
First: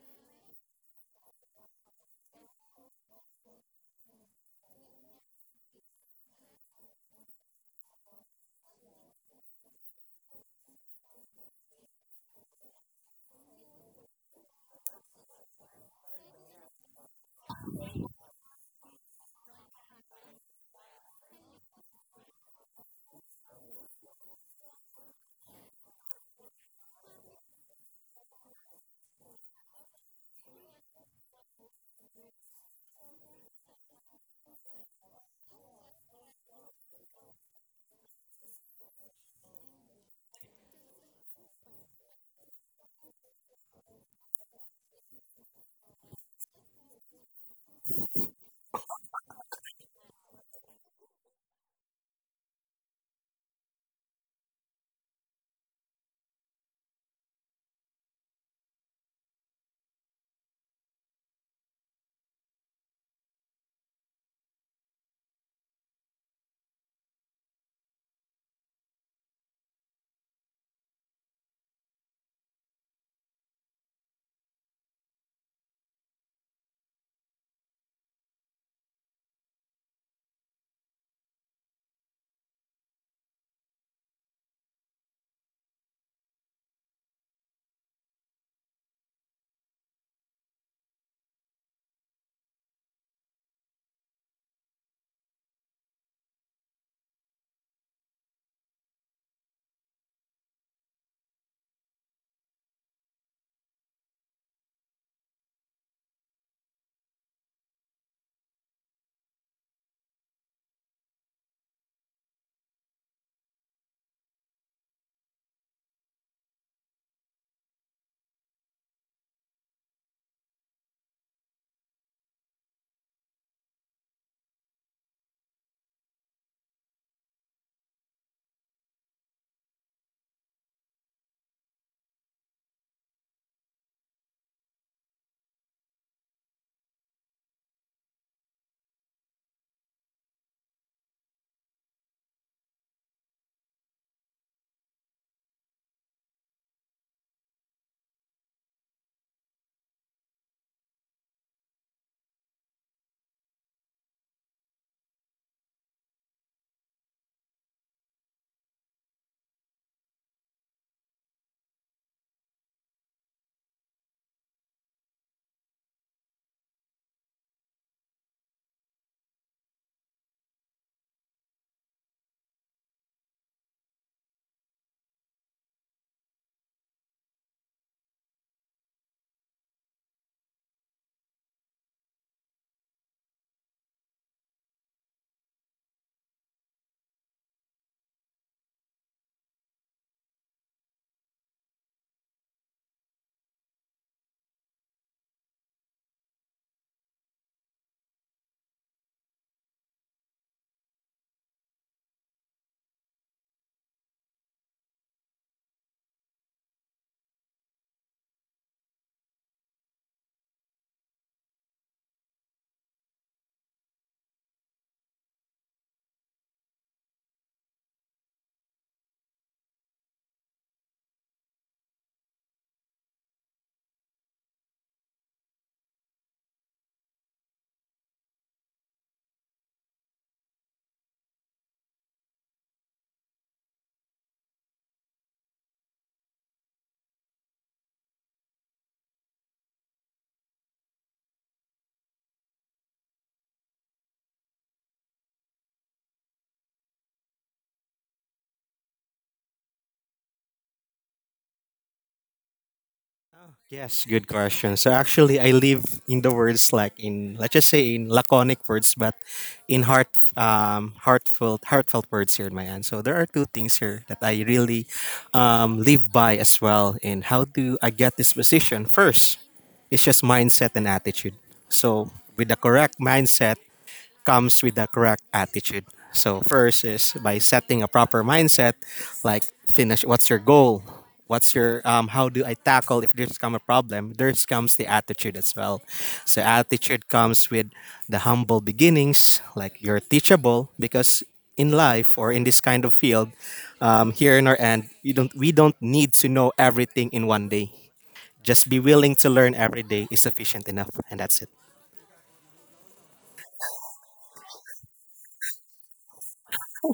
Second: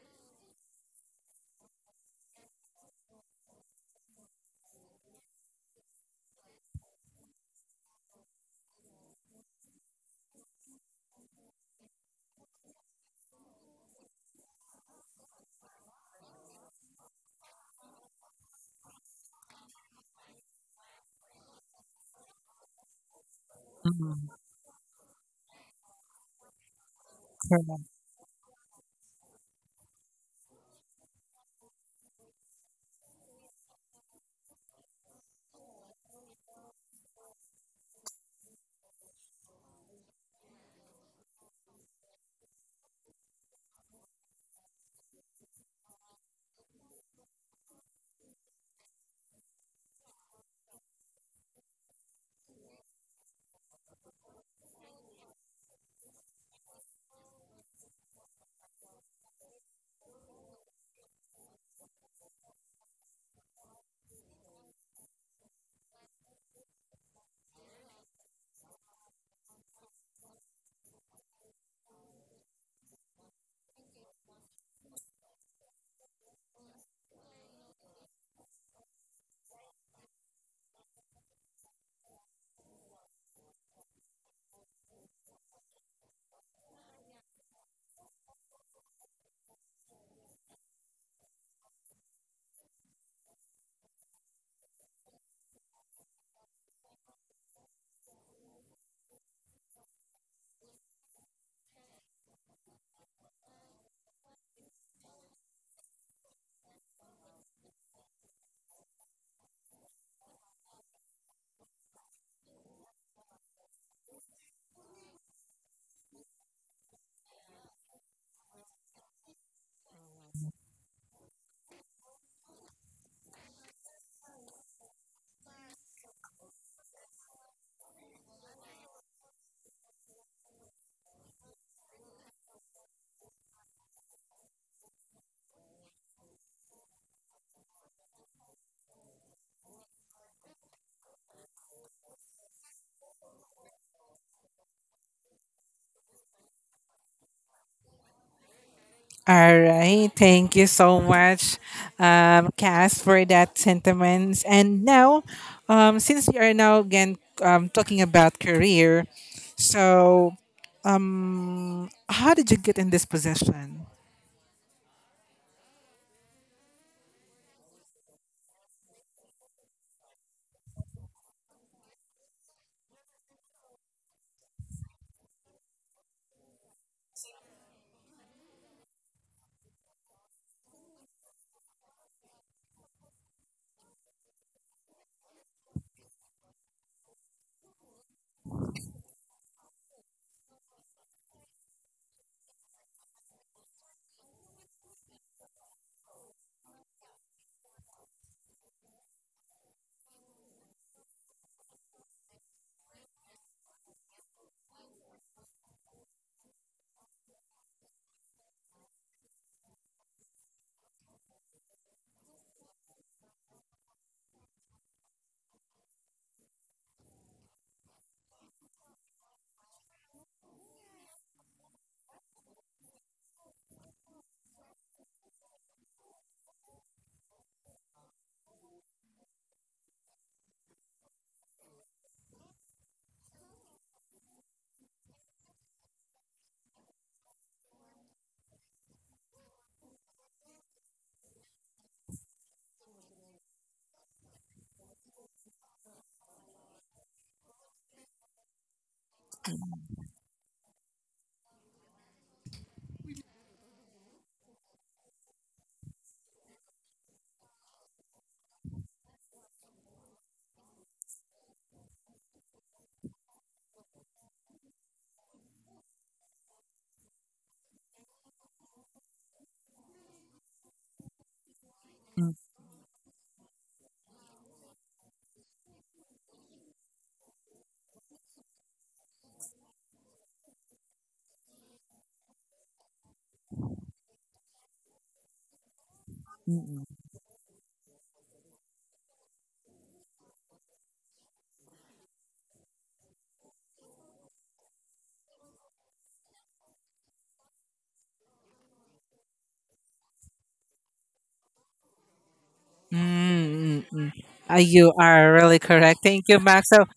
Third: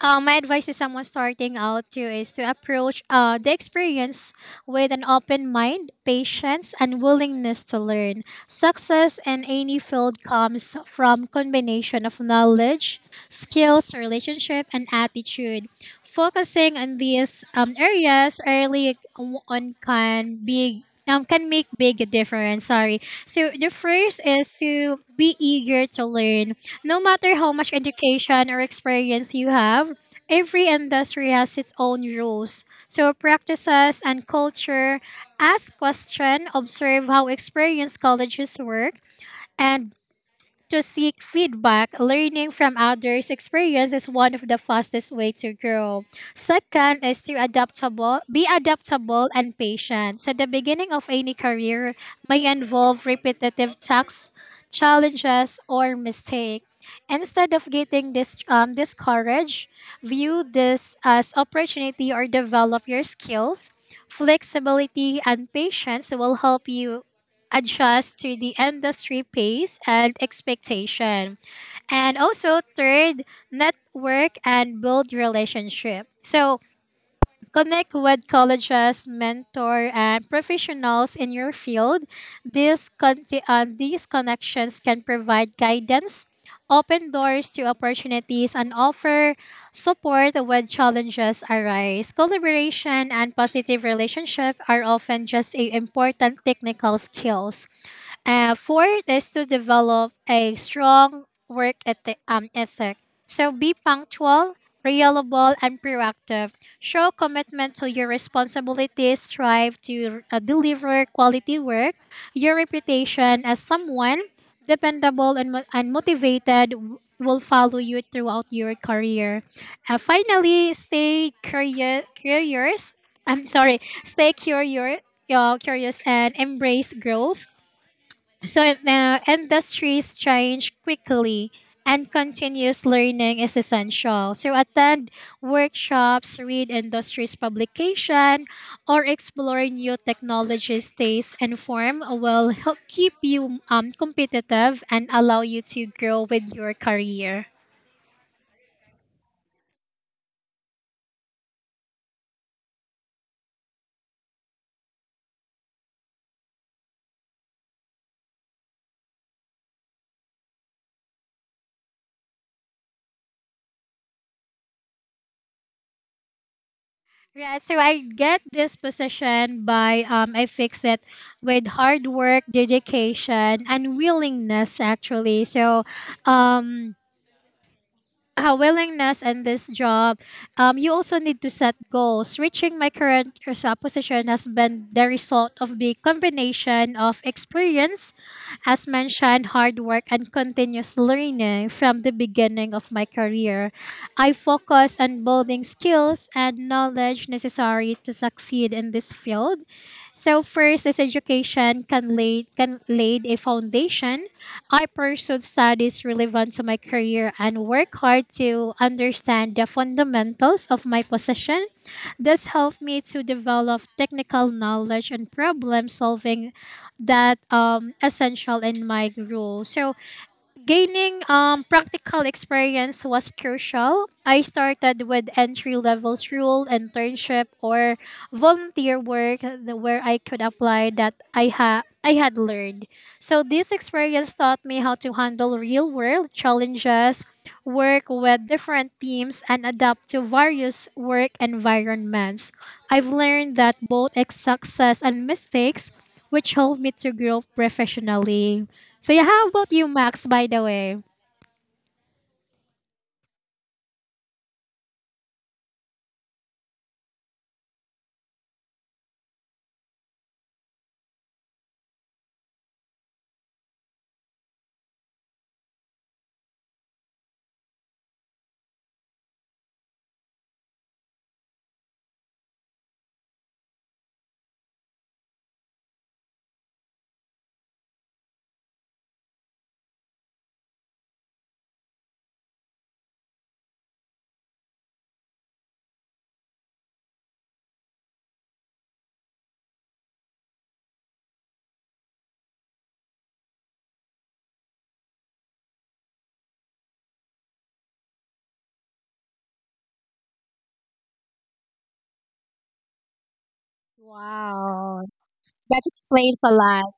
my advice to someone starting out too is to approach the experience with an open mind, patience, and willingness to learn. Success in any field comes from combination of knowledge, skills, relationship, and attitude. Focusing on these areas early on can be can make big difference. Sorry. So the first
Mhm.
is to be eager to learn no matter how much education or experience you have, every industry has its own rules. So practices and culture, ask question, observe how experienced colleges work, and to seek feedback, learning from others' experience is one of the fastest way to grow. Second is to adaptable, be adaptable and patient. So the beginning of any career may involve repetitive tasks, challenges, or mistake. Instead of getting this discouraged, view this as opportunity or develop your skills. Flexibility and patience will help you adjust to the industry pace and expectation. And also third, network and build relationship. So connect with colleges, mentor and professionals in your field. These connections can provide guidance, open doors to opportunities and offer support when challenges arise. Collaboration and positive relationship are often just a important technical skills. Fourth is to develop a strong work ethic. So be punctual, reliable, and proactive. Show commitment to your responsibilities. Strive to deliver quality work. Your reputation as someone dependable and motivated will follow you throughout your career. Finally, curious. I'm sorry, stay curious, curious and embrace growth. So now industries change quickly and continuous learning is essential. So attend workshops, read industry's publication, or explore new technologies. Stays informed will help keep you competitive and allow you to grow with your career.
All right. Thank you so much, Cass, for that sentiments. And now, since we are now again talking about career, so how did you get in this position?
Right, so I get this position by I fix it with hard work, dedication, and willingness actually. So, um, willingness and this job, you also need to set goals. Reaching my current position has been the result of the combination of experience, as mentioned, hard work, and continuous learning from the beginning of my career. I focus on building skills and knowledge necessary to succeed in this field. So first is education can laid a foundation. I pursued studies relevant to my career and work hard to understand the fundamentals of my position. This helped me to develop technical knowledge and problem solving that essential in my role. So gaining practical experience was crucial. I started with entry level role, internship, or volunteer work where I could apply that I had learned. So this experience taught me how to handle real world challenges, work with different teams, and adapt to various work environments. I've learned that both success and mistakes, which helped me to grow professionally. So, yeah, how about you, Max, by the way?
Yes, good question. So actually, I live in the words like in let's just say in laconic words, but in heart, heartfelt, heartfelt words here in my end. So there are two things here that I really live by as well. And how do I get this position? First, it's just mindset and attitude. So
Mm,
with the correct mindset, comes with the correct attitude. So first is by setting a proper mindset, like finish. What's your goal? What's your um? How do I tackle if there's come a problem? There's comes the attitude as well. So
mm, mm.
attitude comes with the humble beginnings, like you're teachable because in life or in this kind of field, here in our end, you don't we don't need to know everything in one day. Just be willing to learn every day is sufficient enough, and that's it.
Mm-mm. You
Wow.
are really
That
correct. Thank you,
explains a
Max. So
lot,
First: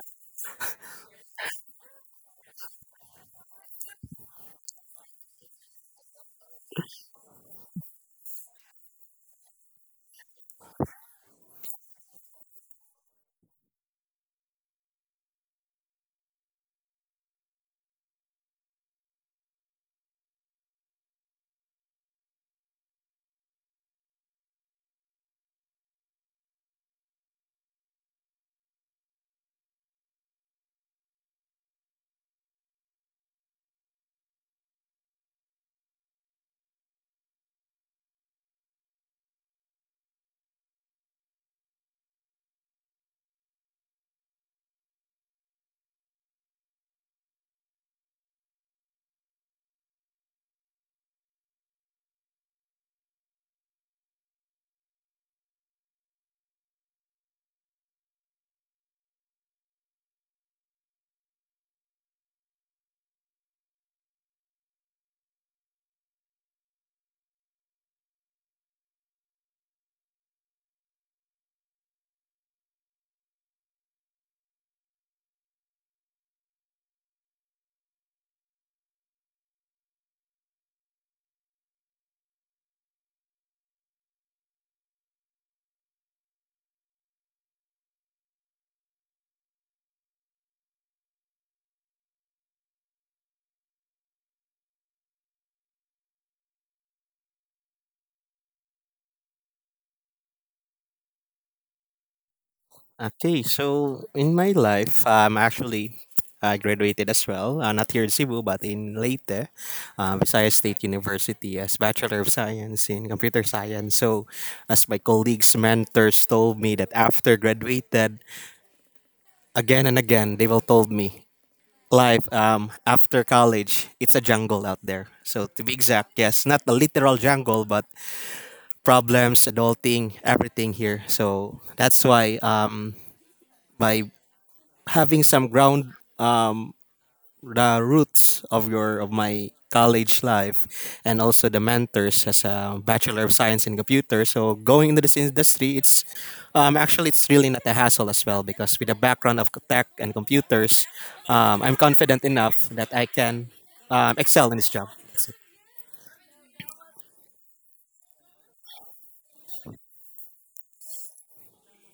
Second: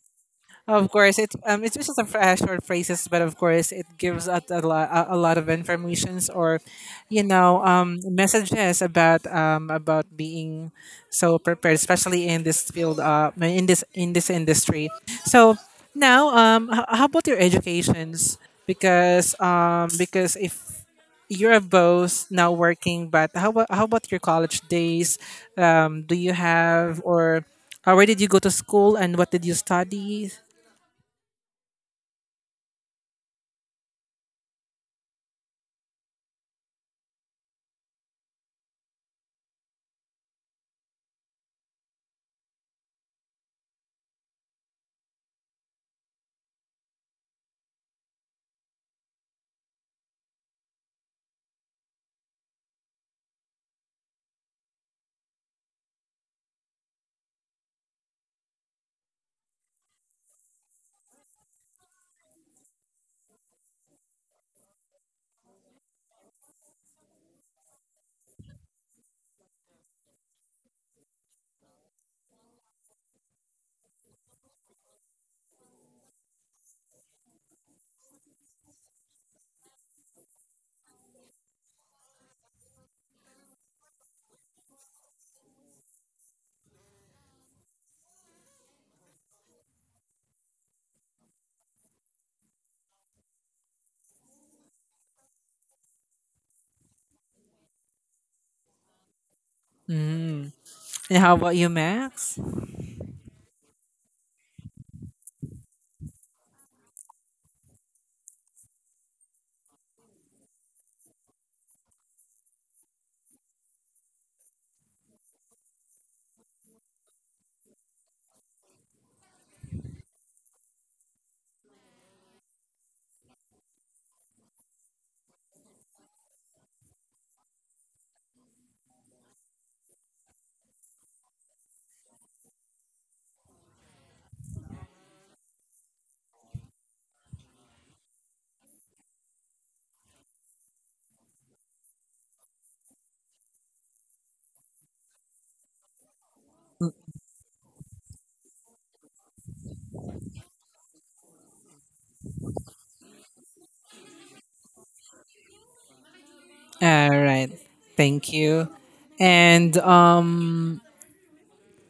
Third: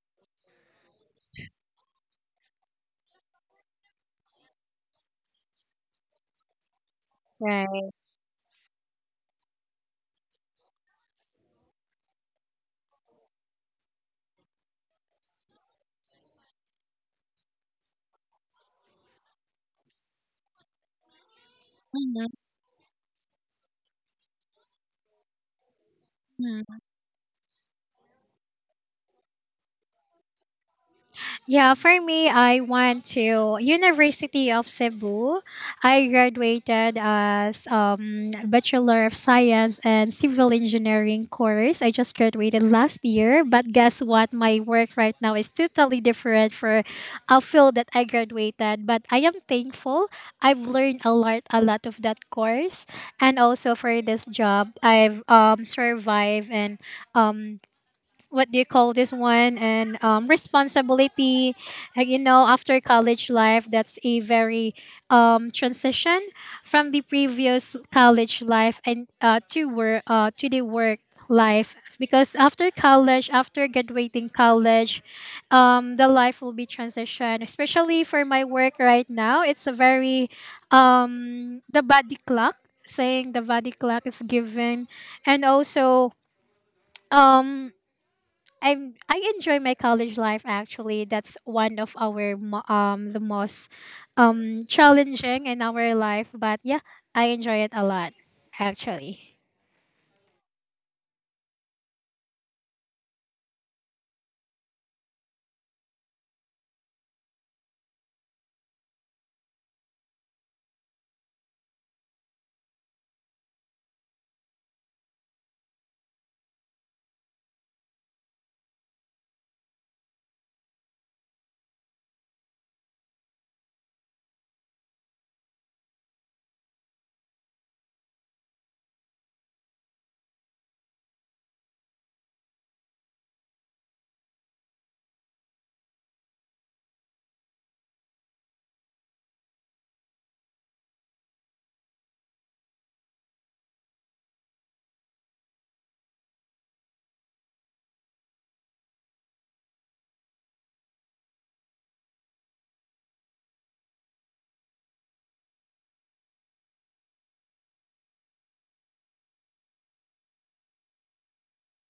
of course, it's just some short phrases, but of course, it gives out a lot a lot of informations or, you know,
right?
messages about being so prepared, especially in this field, in this industry. So now, how about your educations? Because if you're both now working, but how about your college days? Do you
Mhm.
have or where did you go to school and what did you study?
Yeah, for me, I went to University of Cebu. I graduated as Bachelor of Science and Civil Engineering course. I just graduated last year, but guess what? My work right now is totally different for a field that I graduated. But I am thankful. I've learned a lot of that course, and also for this job, I've survived and um, what do you call this one and responsibility. You know after college life, that's a very transition from the previous college life and to the work life, because after college, after graduating college, the life will be transition, especially for my work right now. It's a very the body clock, saying the body clock is given, and also um I enjoy my college life actually. That's one of our the most challenging in our life, but yeah, I enjoy it a lot actually.
Mm. And how about you, Max?
Okay, so in my life, I'm actually I graduated as well, not here in Cebu, but in Leyte, Visayas State University, as Bachelor of Science in Computer Science. So, as my colleagues, mentors told me that after graduated, again and again, they will told me life after college, it's a jungle out there. So to be exact, yes, not a literal jungle, but problems, adulting, everything here. So that's why by having some ground the roots of your of my college life and also the mentors as a bachelor of science in computer so going into this industry it's actually it's really not a hassle as well because with a background of tech and computers, I'm confident enough that I can excel in this job.
All right. Thank you. And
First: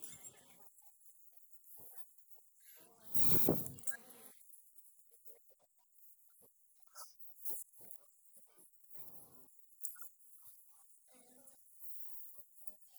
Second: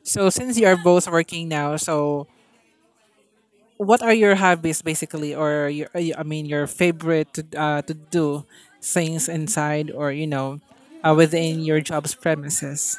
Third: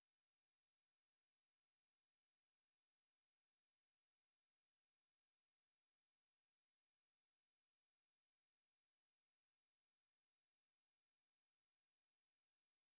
so since you are both working now, so what are your hobbies basically, or your, I mean, your favorite to do things inside or, you know, within your job's premises?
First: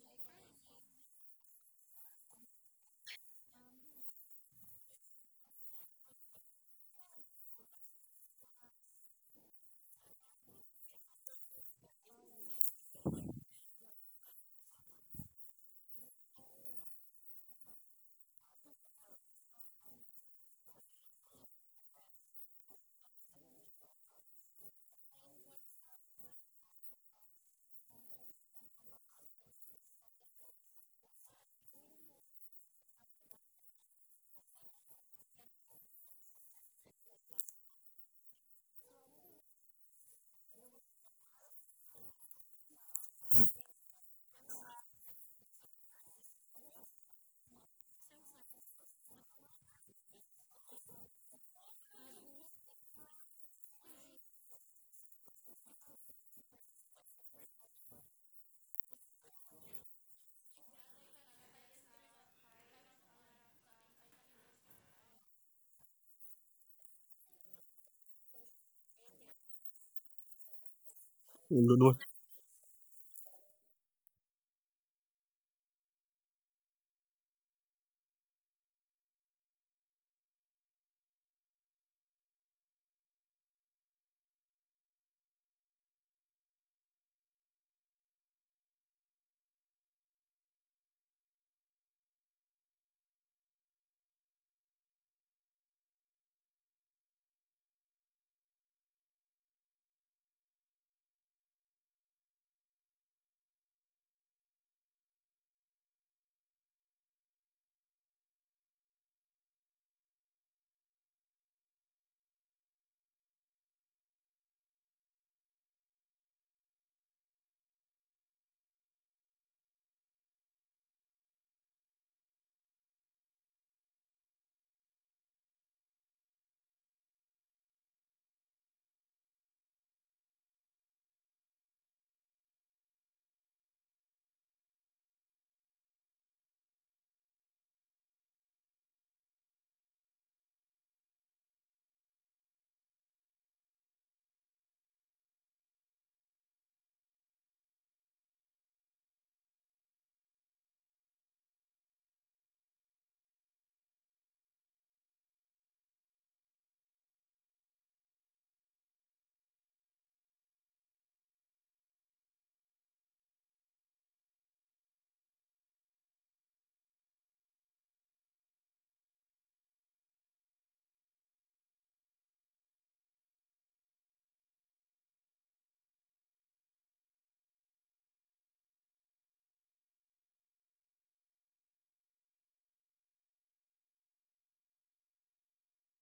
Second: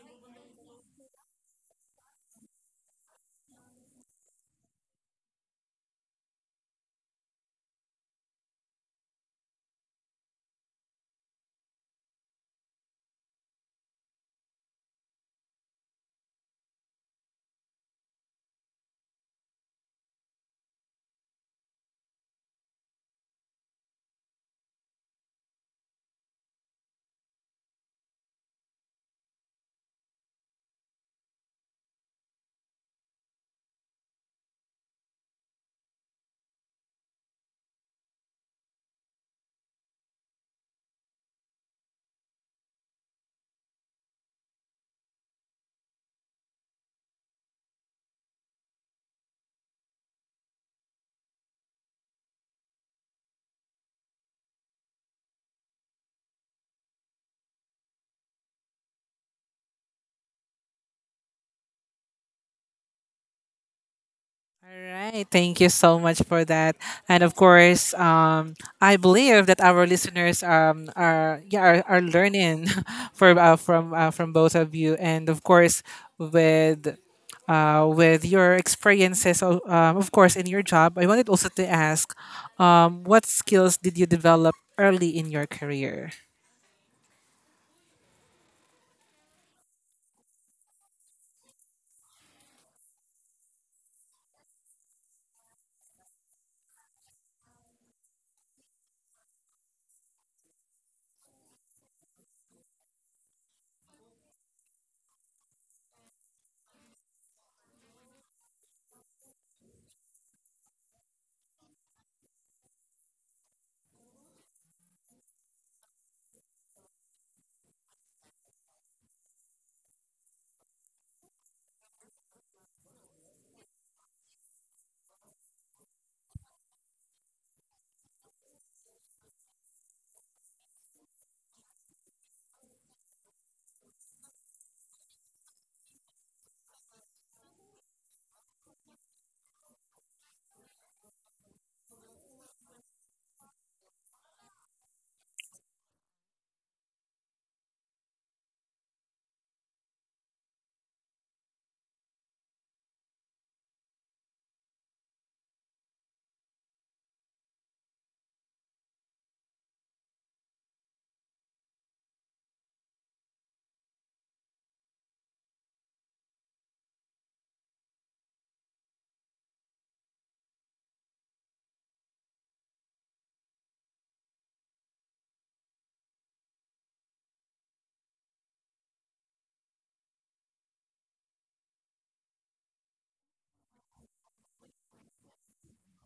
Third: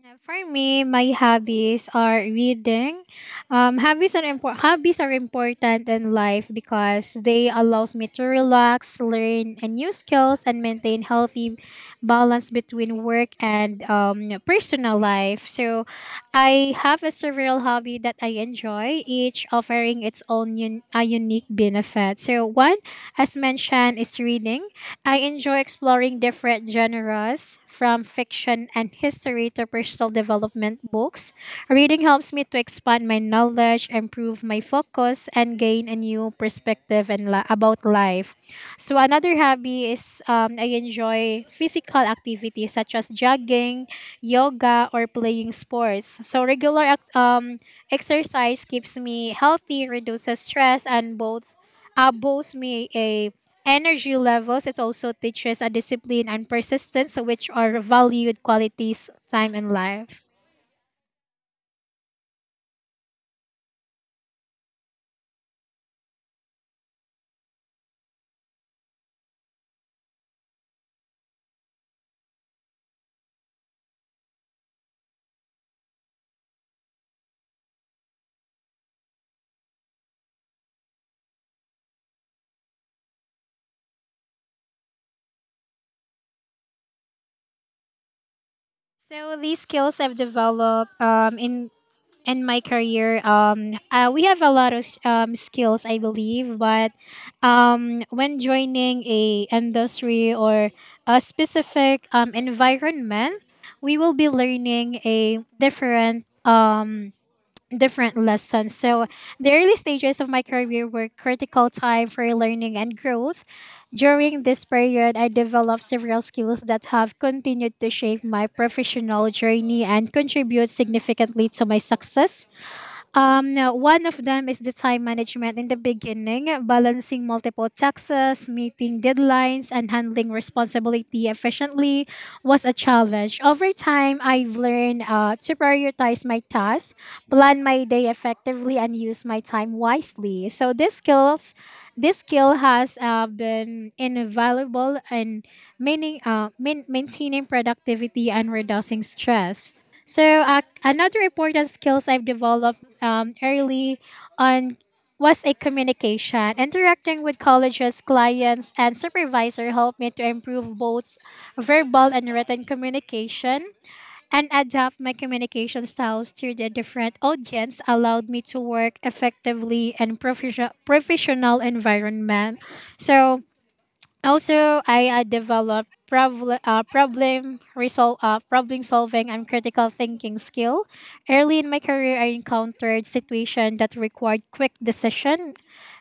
For me, my hobbies are reading. Hobbies are important in life because they allows me to relax, learn and new skills, and maintain healthy balance between work and personal life. So, I have a several hobby that I enjoy, each offering its a unique benefit. So, one, as mentioned, is reading. I enjoy exploring different genres, from fiction and history to personal development books. Reading helps me to expand my knowledge, improve my focus, and gain a new perspective and about life. So another hobby is I enjoy physical activities such as jogging, yoga, or playing sports. So exercise keeps me healthy, reduces stress, and both boasts me a energy levels. It also teaches a discipline and persistence, which are valued qualities time in life.
All right, thank you so much for that. And of course, I believe that our listeners are, yeah,
Lulu.
are learning for from both of you, and of course with with your experiences, of course, in your job. I wanted also to ask, what skills did you develop early in your career?
So these skills I've developed in my career. We have a lot of skills, I believe, but when joining a industry or a specific environment, we will be learning a different lessons. So the early stages of my career were critical time for learning and growth. During this period, I developed several skills that have continued to shape my professional journey and contribute significantly to my success. Now, one of them is the time management. In the beginning, balancing multiple taxes, meeting deadlines, and handling responsibility efficiently was a challenge. Over time, I've learned to prioritize my tasks, plan my day effectively, and use my time wisely. So, this skill has been invaluable in maintaining productivity and reducing stress. So another important skills I've developed early on was a communication. Interacting with colleges, clients, and supervisor helped me to improve both verbal and written communication, and adapt my communication styles to the different audience allowed me to work effectively in professional environment. So also, I developed problem solving and critical thinking skill. Early in my career, I encountered situations that required quick decision.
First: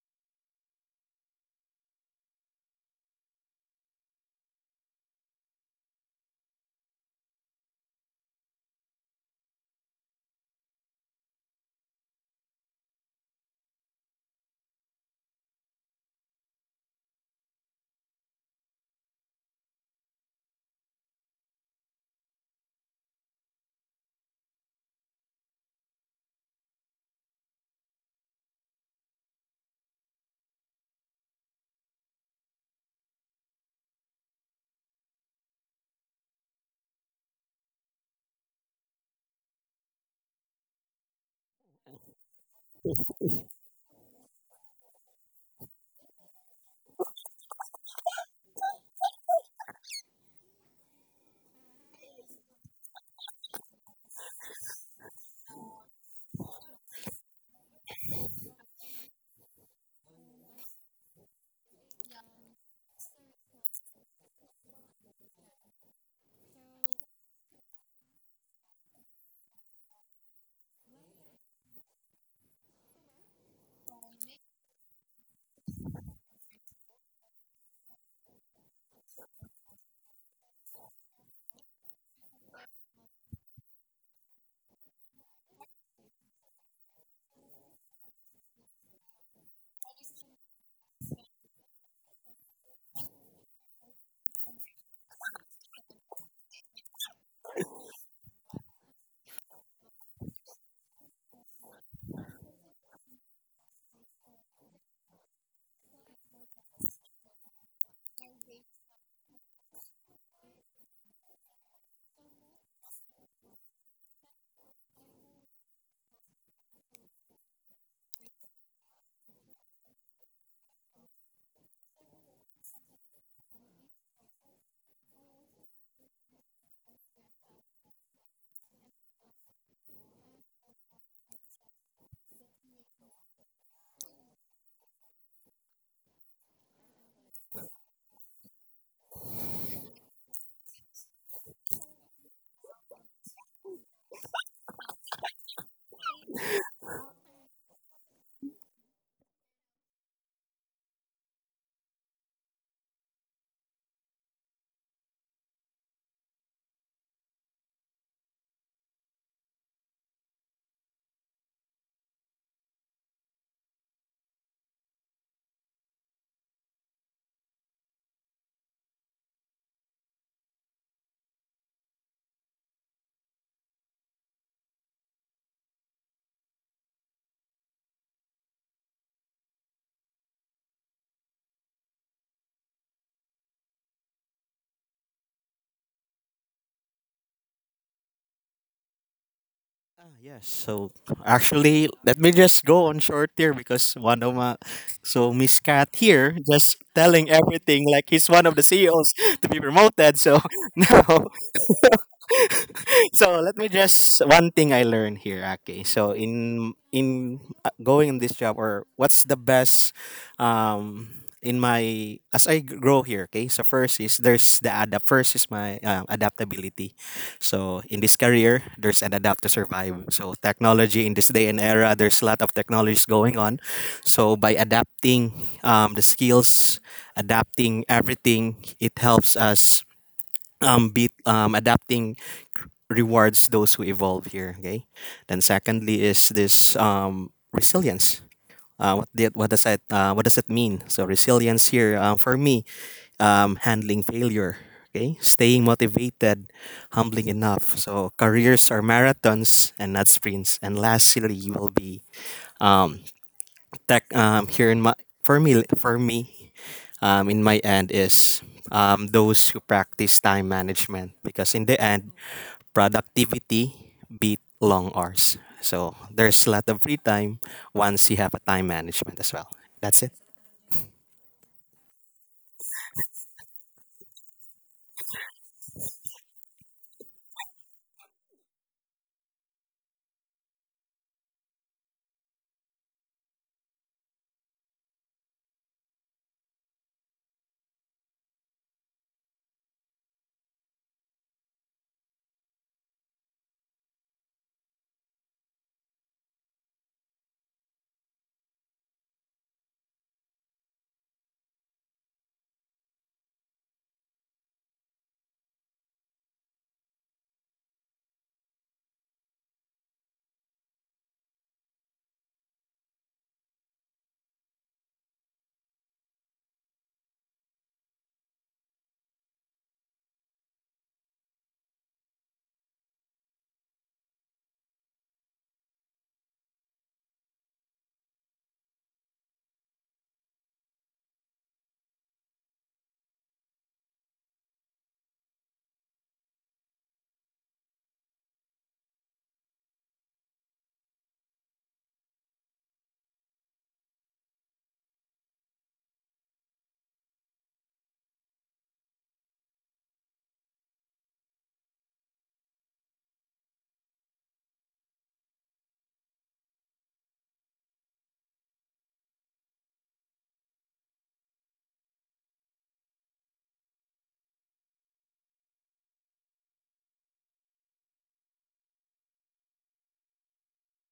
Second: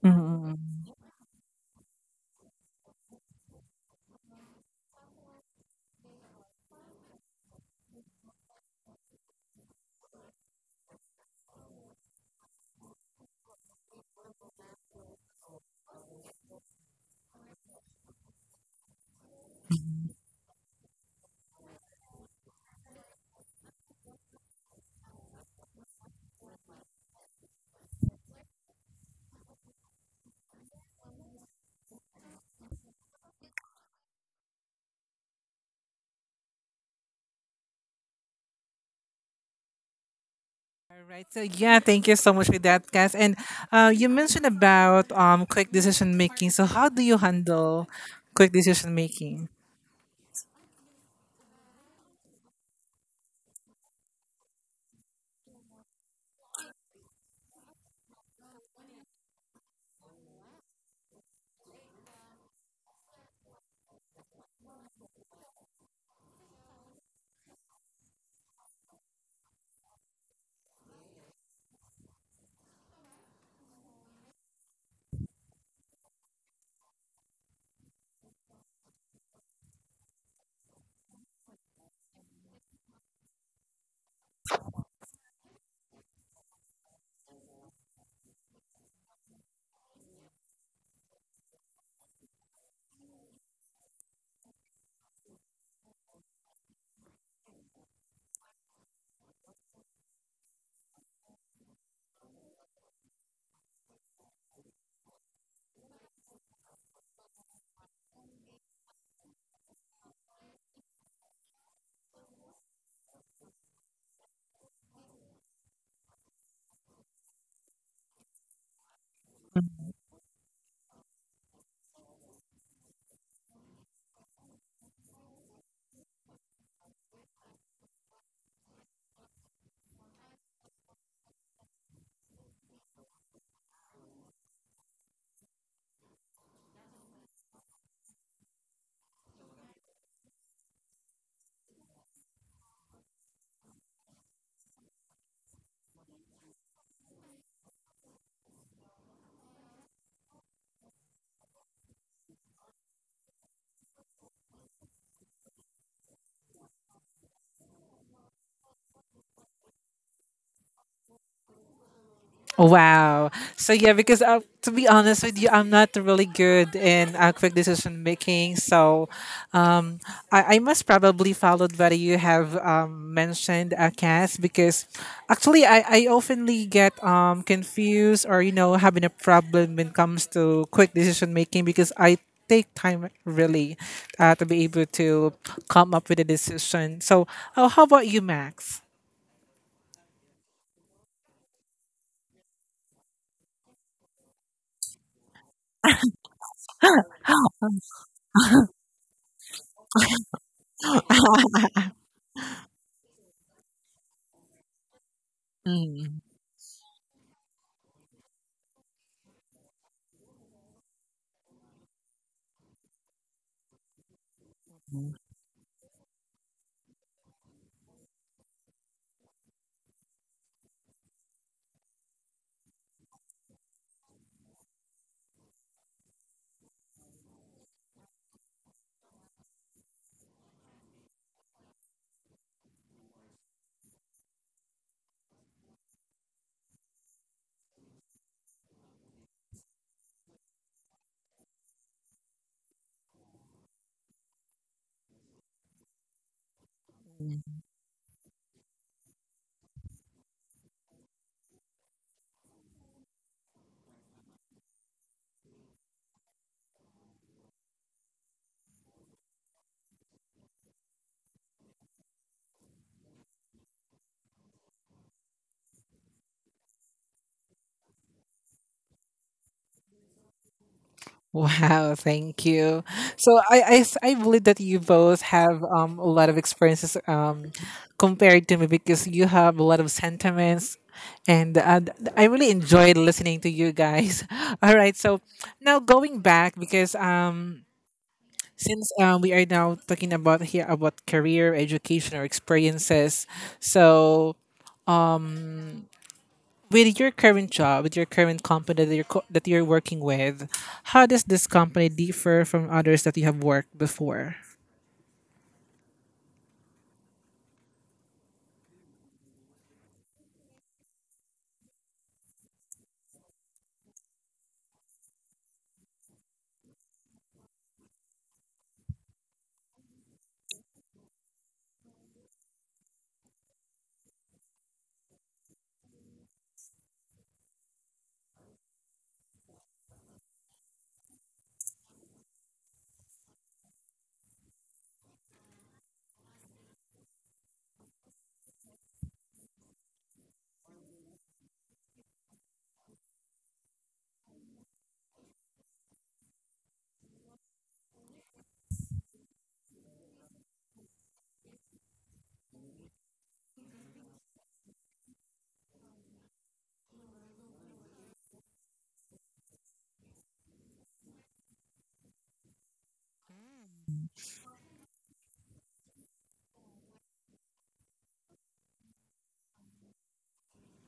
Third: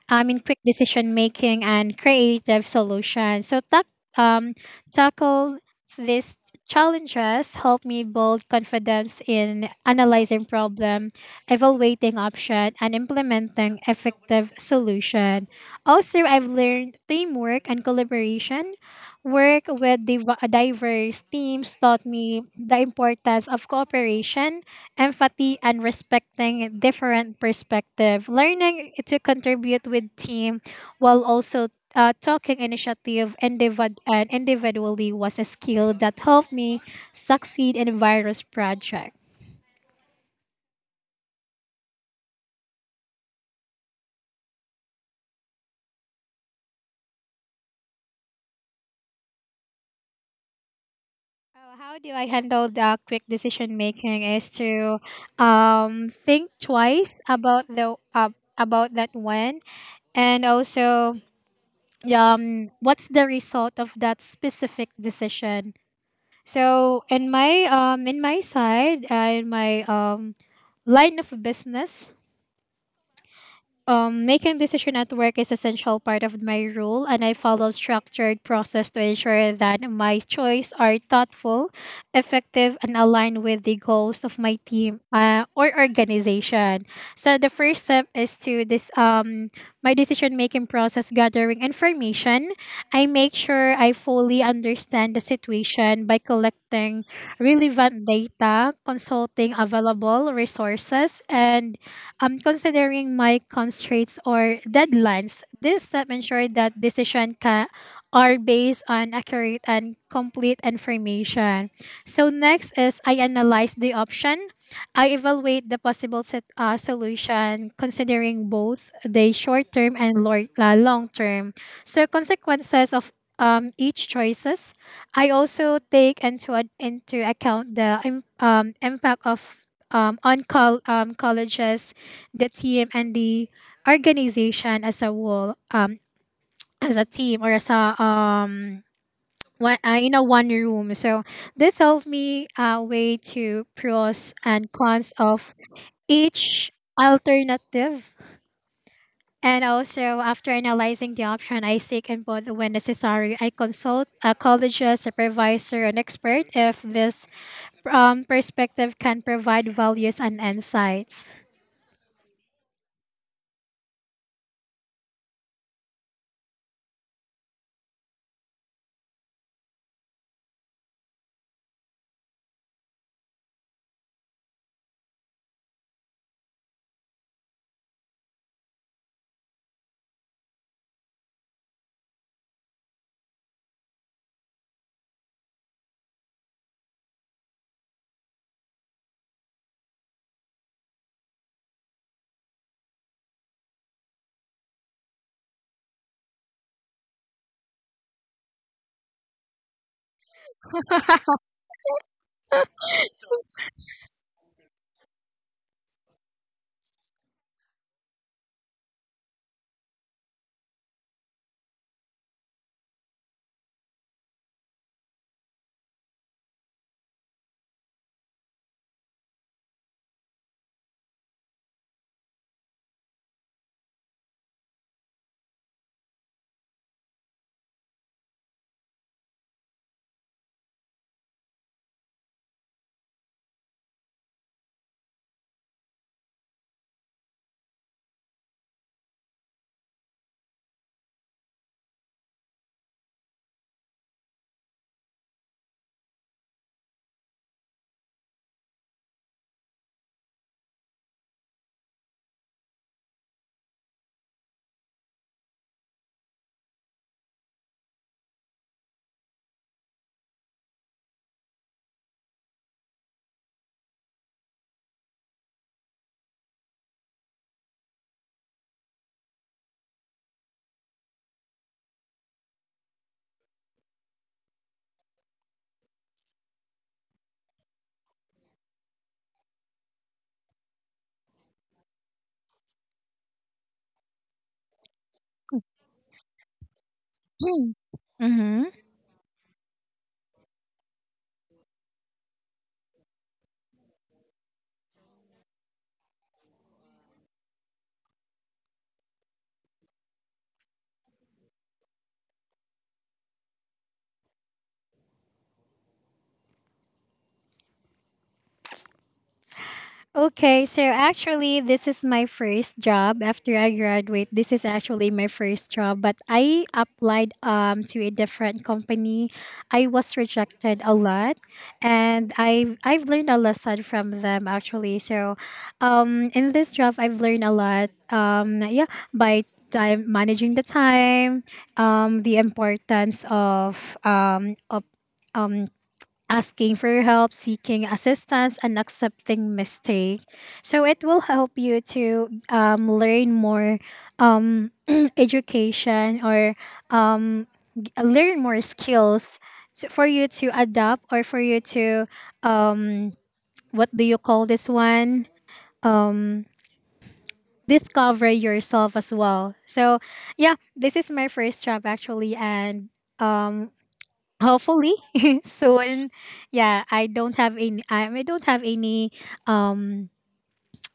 I mean, quick decision making and creative solutions. So that um, tackle these challenges helped me build confidence in analyzing problem, evaluating option, and implementing effective solution. Also, I've learned teamwork and collaboration. Work with diverse teams taught me the importance of cooperation, empathy, and respecting different perspective. Learning to contribute with team while also talking initiative individ- and individually was a skill that helped me succeed in various projects.
All right. So yeah, thank you so much for that, guys. And you mentioned about quick decision making. So how do you handle quick decision making?
Oh, how do I handle the quick decision making is to think twice about the about that one, and also what's the result of that specific decision. So in my side in my line of business. Making decision at work is essential part of my role, and I follow structured process to ensure that my choice are thoughtful, effective, and aligned with the goals of my team or organization. So the first step is to this my decision making process, gathering information. I make sure I fully understand the situation by collecting relevant data, consulting available resources, and considering my constraints or deadlines. This step ensures that are based on accurate and complete information. So next is I analyze the option. I evaluate the possible solution, considering both the short
Mm-hmm.
term and long term. So consequences of each choices. I also take into account the impact colleges, the team and the organization as a whole, as a team or as a one in a one room. So this helped me weigh to pros and cons of each alternative. And also, after analyzing the option, I seek input when necessary. I consult a collegiate supervisor, an expert, if this perspective can provide values and insights.
Wow. So yeah, because to be honest with you, I'm not really good in quick decision making. So um, I must probably follow what you have mentioned, Cass, because actually I oftenly get confused or, you know, having a problem when it comes to quick decision making, because I take time really to be able to come up with a decision. So how about you, Max?
Ah, yes. So actually, let me just go on short here because one of my so Miss Cat here just telling everything like he's one of the CEOs to be promoted. So now so let me just one thing I learned here. Okay, so
Mm.
in going in this job or what's the best um in my as grow here. Okay, so first is there's the adapt. First is my adaptability. So in this career, there's an adapt to survive. So technology in this day and era, there's a lot of technologies going on. So by adapting the skills, adapting everything, it helps us adapting rewards those who evolve here. Okay. Then secondly is this resilience. What does that what does it mean? So resilience here for me, handling failure. Okay, staying motivated, humbling enough. So careers are marathons and not sprints. And lastly, will be um, tech here in my for me in my end is those who practice time management because in the end productivity beat long hours so there's a lot of free time once you have a time management as well that's it.
Wow, thank you. So I believe that you both have a lot of experiences compared to me, because you have a lot of sentiments, and I really enjoyed listening to you guys. All right, so now going back, because
Mm-hmm.
since we are now talking about here about career, education, or experiences, so with your current job, with your current company that that you're working with, how does this company differ from others that you have worked before?
Okay, so actually, this is my first job after I graduate. This is actually my first job, but I applied to a different company. I was rejected a lot, and I've learned a lesson from them actually. So, in this job, I've learned a lot. Yeah, by time managing the time, the importance of um asking for help, seeking assistance, and accepting mistake. So it will help you to learn more um, education or um, learn more skills to, for you to adapt or for you to um, what do you call this one? Um, Discover yourself as well. So yeah, this is my first job actually, and um, hopefully soon. Yeah, I don't have any um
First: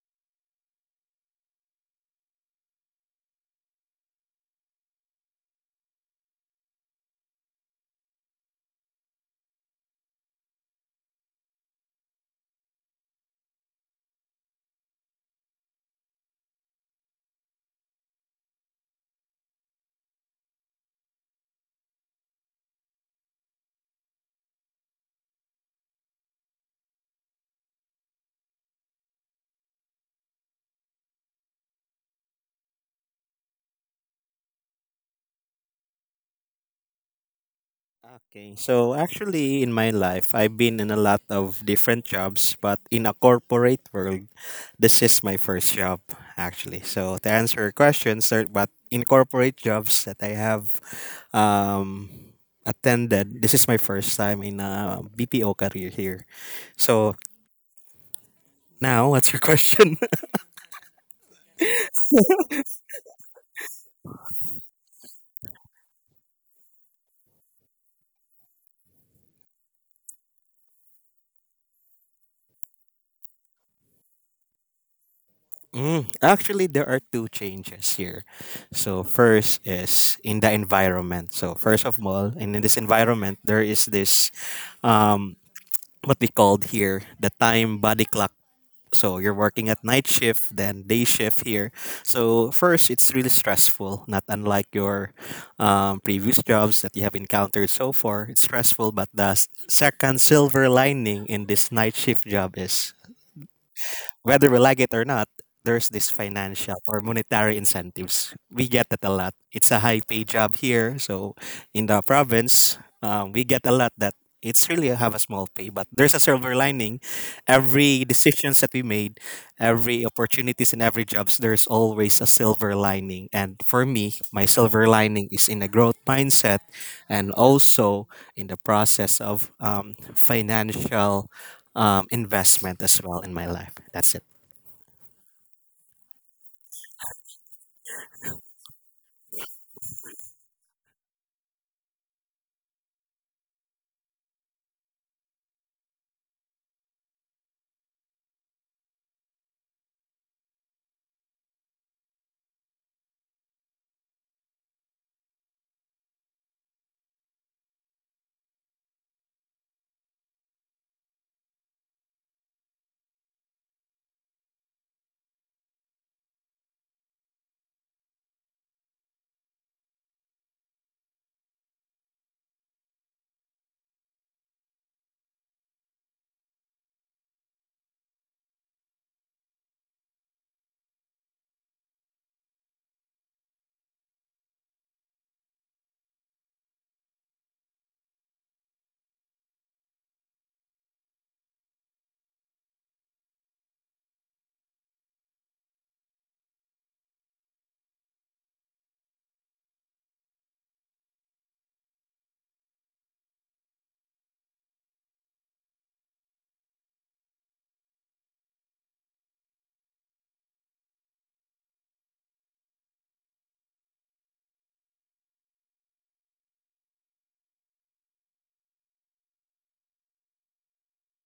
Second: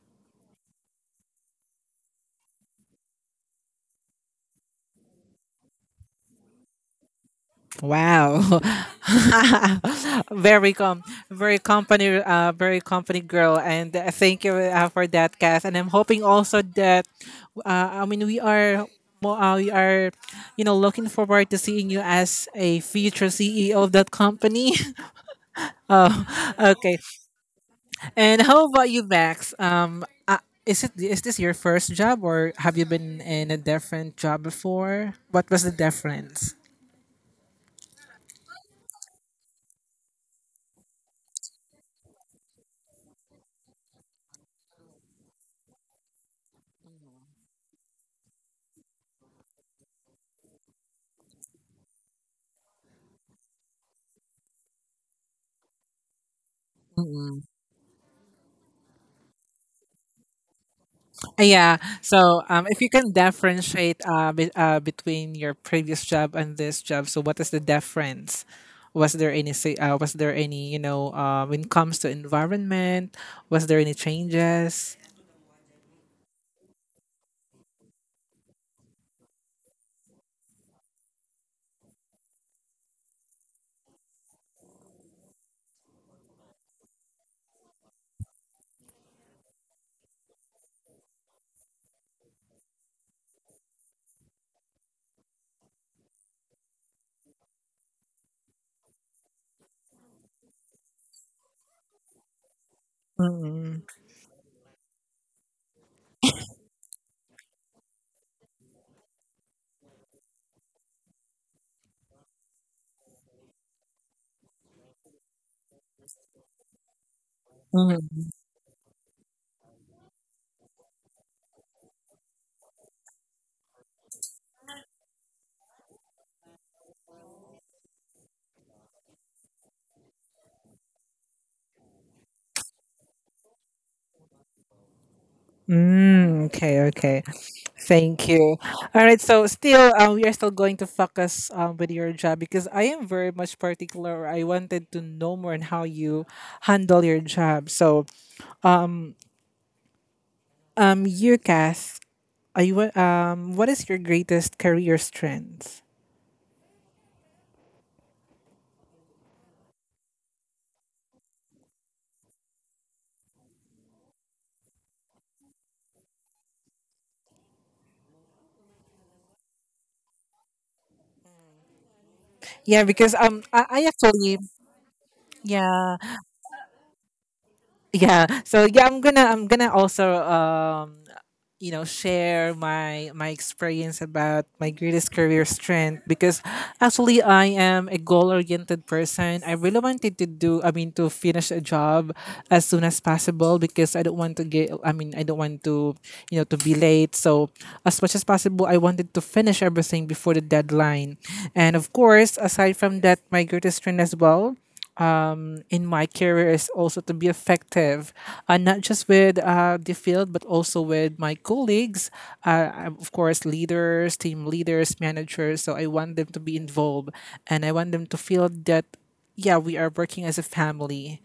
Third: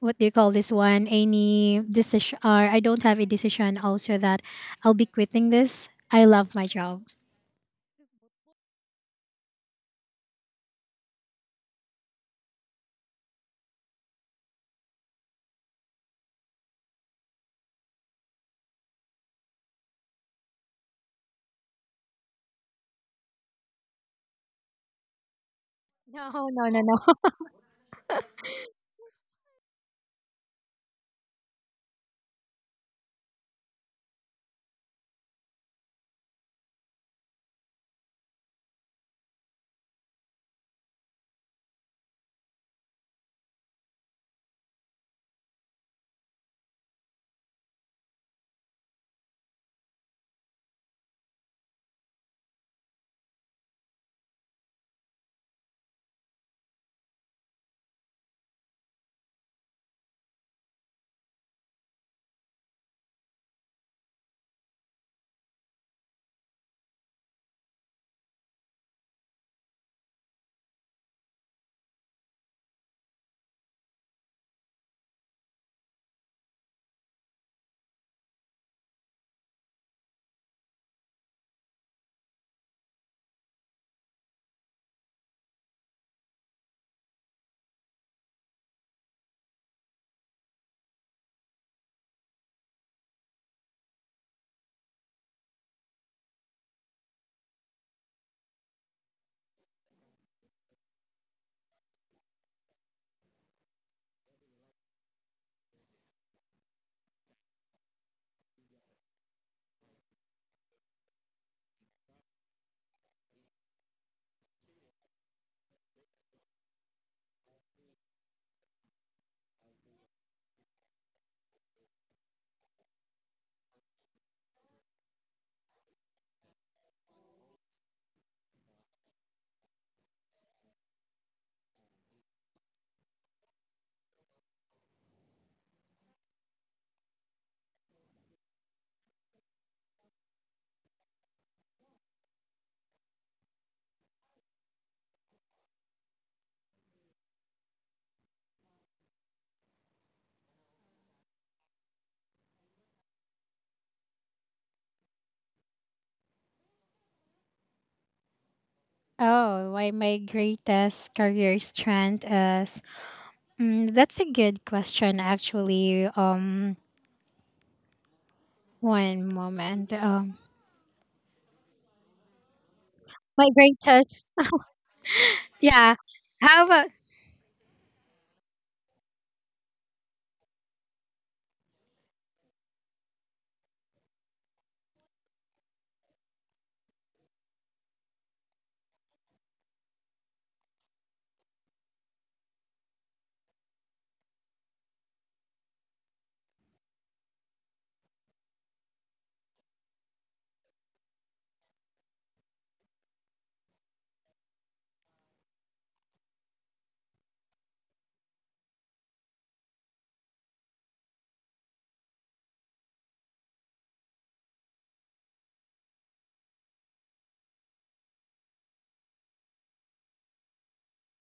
what do you call this, one any decision, or I don't have a decision also that I'll be quitting this. I love my job.
Wow, very com, very company girl, and thank you for that, Kath. And I'm hoping also that, I mean, we are, you know, looking forward to seeing you as a future CEO of that company. Oh,
No, no, no, no.
okay. And how about you, Max? Is it, is this your first job, or have you been in a different job before? What was the difference?
Okay, so actually, in my life, I've been in a lot of different jobs, but in a corporate world, this is my first job, actually. So to answer your question, sir, but in corporate jobs that I have um, attended, this is my first time in a BPO career here. So
Mm-mm.
now, what's your question?
Yeah. So, if you can differentiate between your previous job and this job, so what is the difference? Was there any say? Was there any, you know, when it comes to environment? Was there any changes?
Mm, actually, there are two changes here. So first is in the environment. So first of all, and in this environment, there is this um, what we called here the time body clock. So you're working at night shift, then day shift here. So first, it's really stressful, not unlike your previous jobs that you have encountered so far. It's stressful, but the second silver lining in this night shift job is
Mm-mm.
whether we like it or not, there's this financial or monetary incentives. We get that a lot. It's a high pay job here, so in the province, we get a lot that it's really have a small pay. But there's a silver lining. Every decisions that we made, every opportunities and every jobs, there's always a silver lining. And for me, my silver lining is in a growth mindset, and also in the process of financial investment as well in my life. That's it.
Mm, okay, okay. Thank you. All right, so still we are still going to focus with your job, because I am very much particular. I wanted to know more on how you handle your job. So, you, Kath, what is your greatest career strength?
Oh, why? My greatest career strength is that's a good question actually. One moment.
Yeah, because
My
I
greatest
actually, yeah,
yeah. How about
yeah, I'm gonna also share my experience about my greatest career strength. Because actually I am a goal oriented person. I really wanted to do, I mean to finish a job as soon as possible, because I don't want to get, I mean I don't want to, to be late. So as much as possible I wanted to finish everything before the deadline. And of course aside from that, my greatest strength as well in my career is also to be effective, not just with the field, but also with my colleagues, of course, leaders, team leaders, managers. So I want them to be involved, and I want them to feel that, yeah, we are working as a family.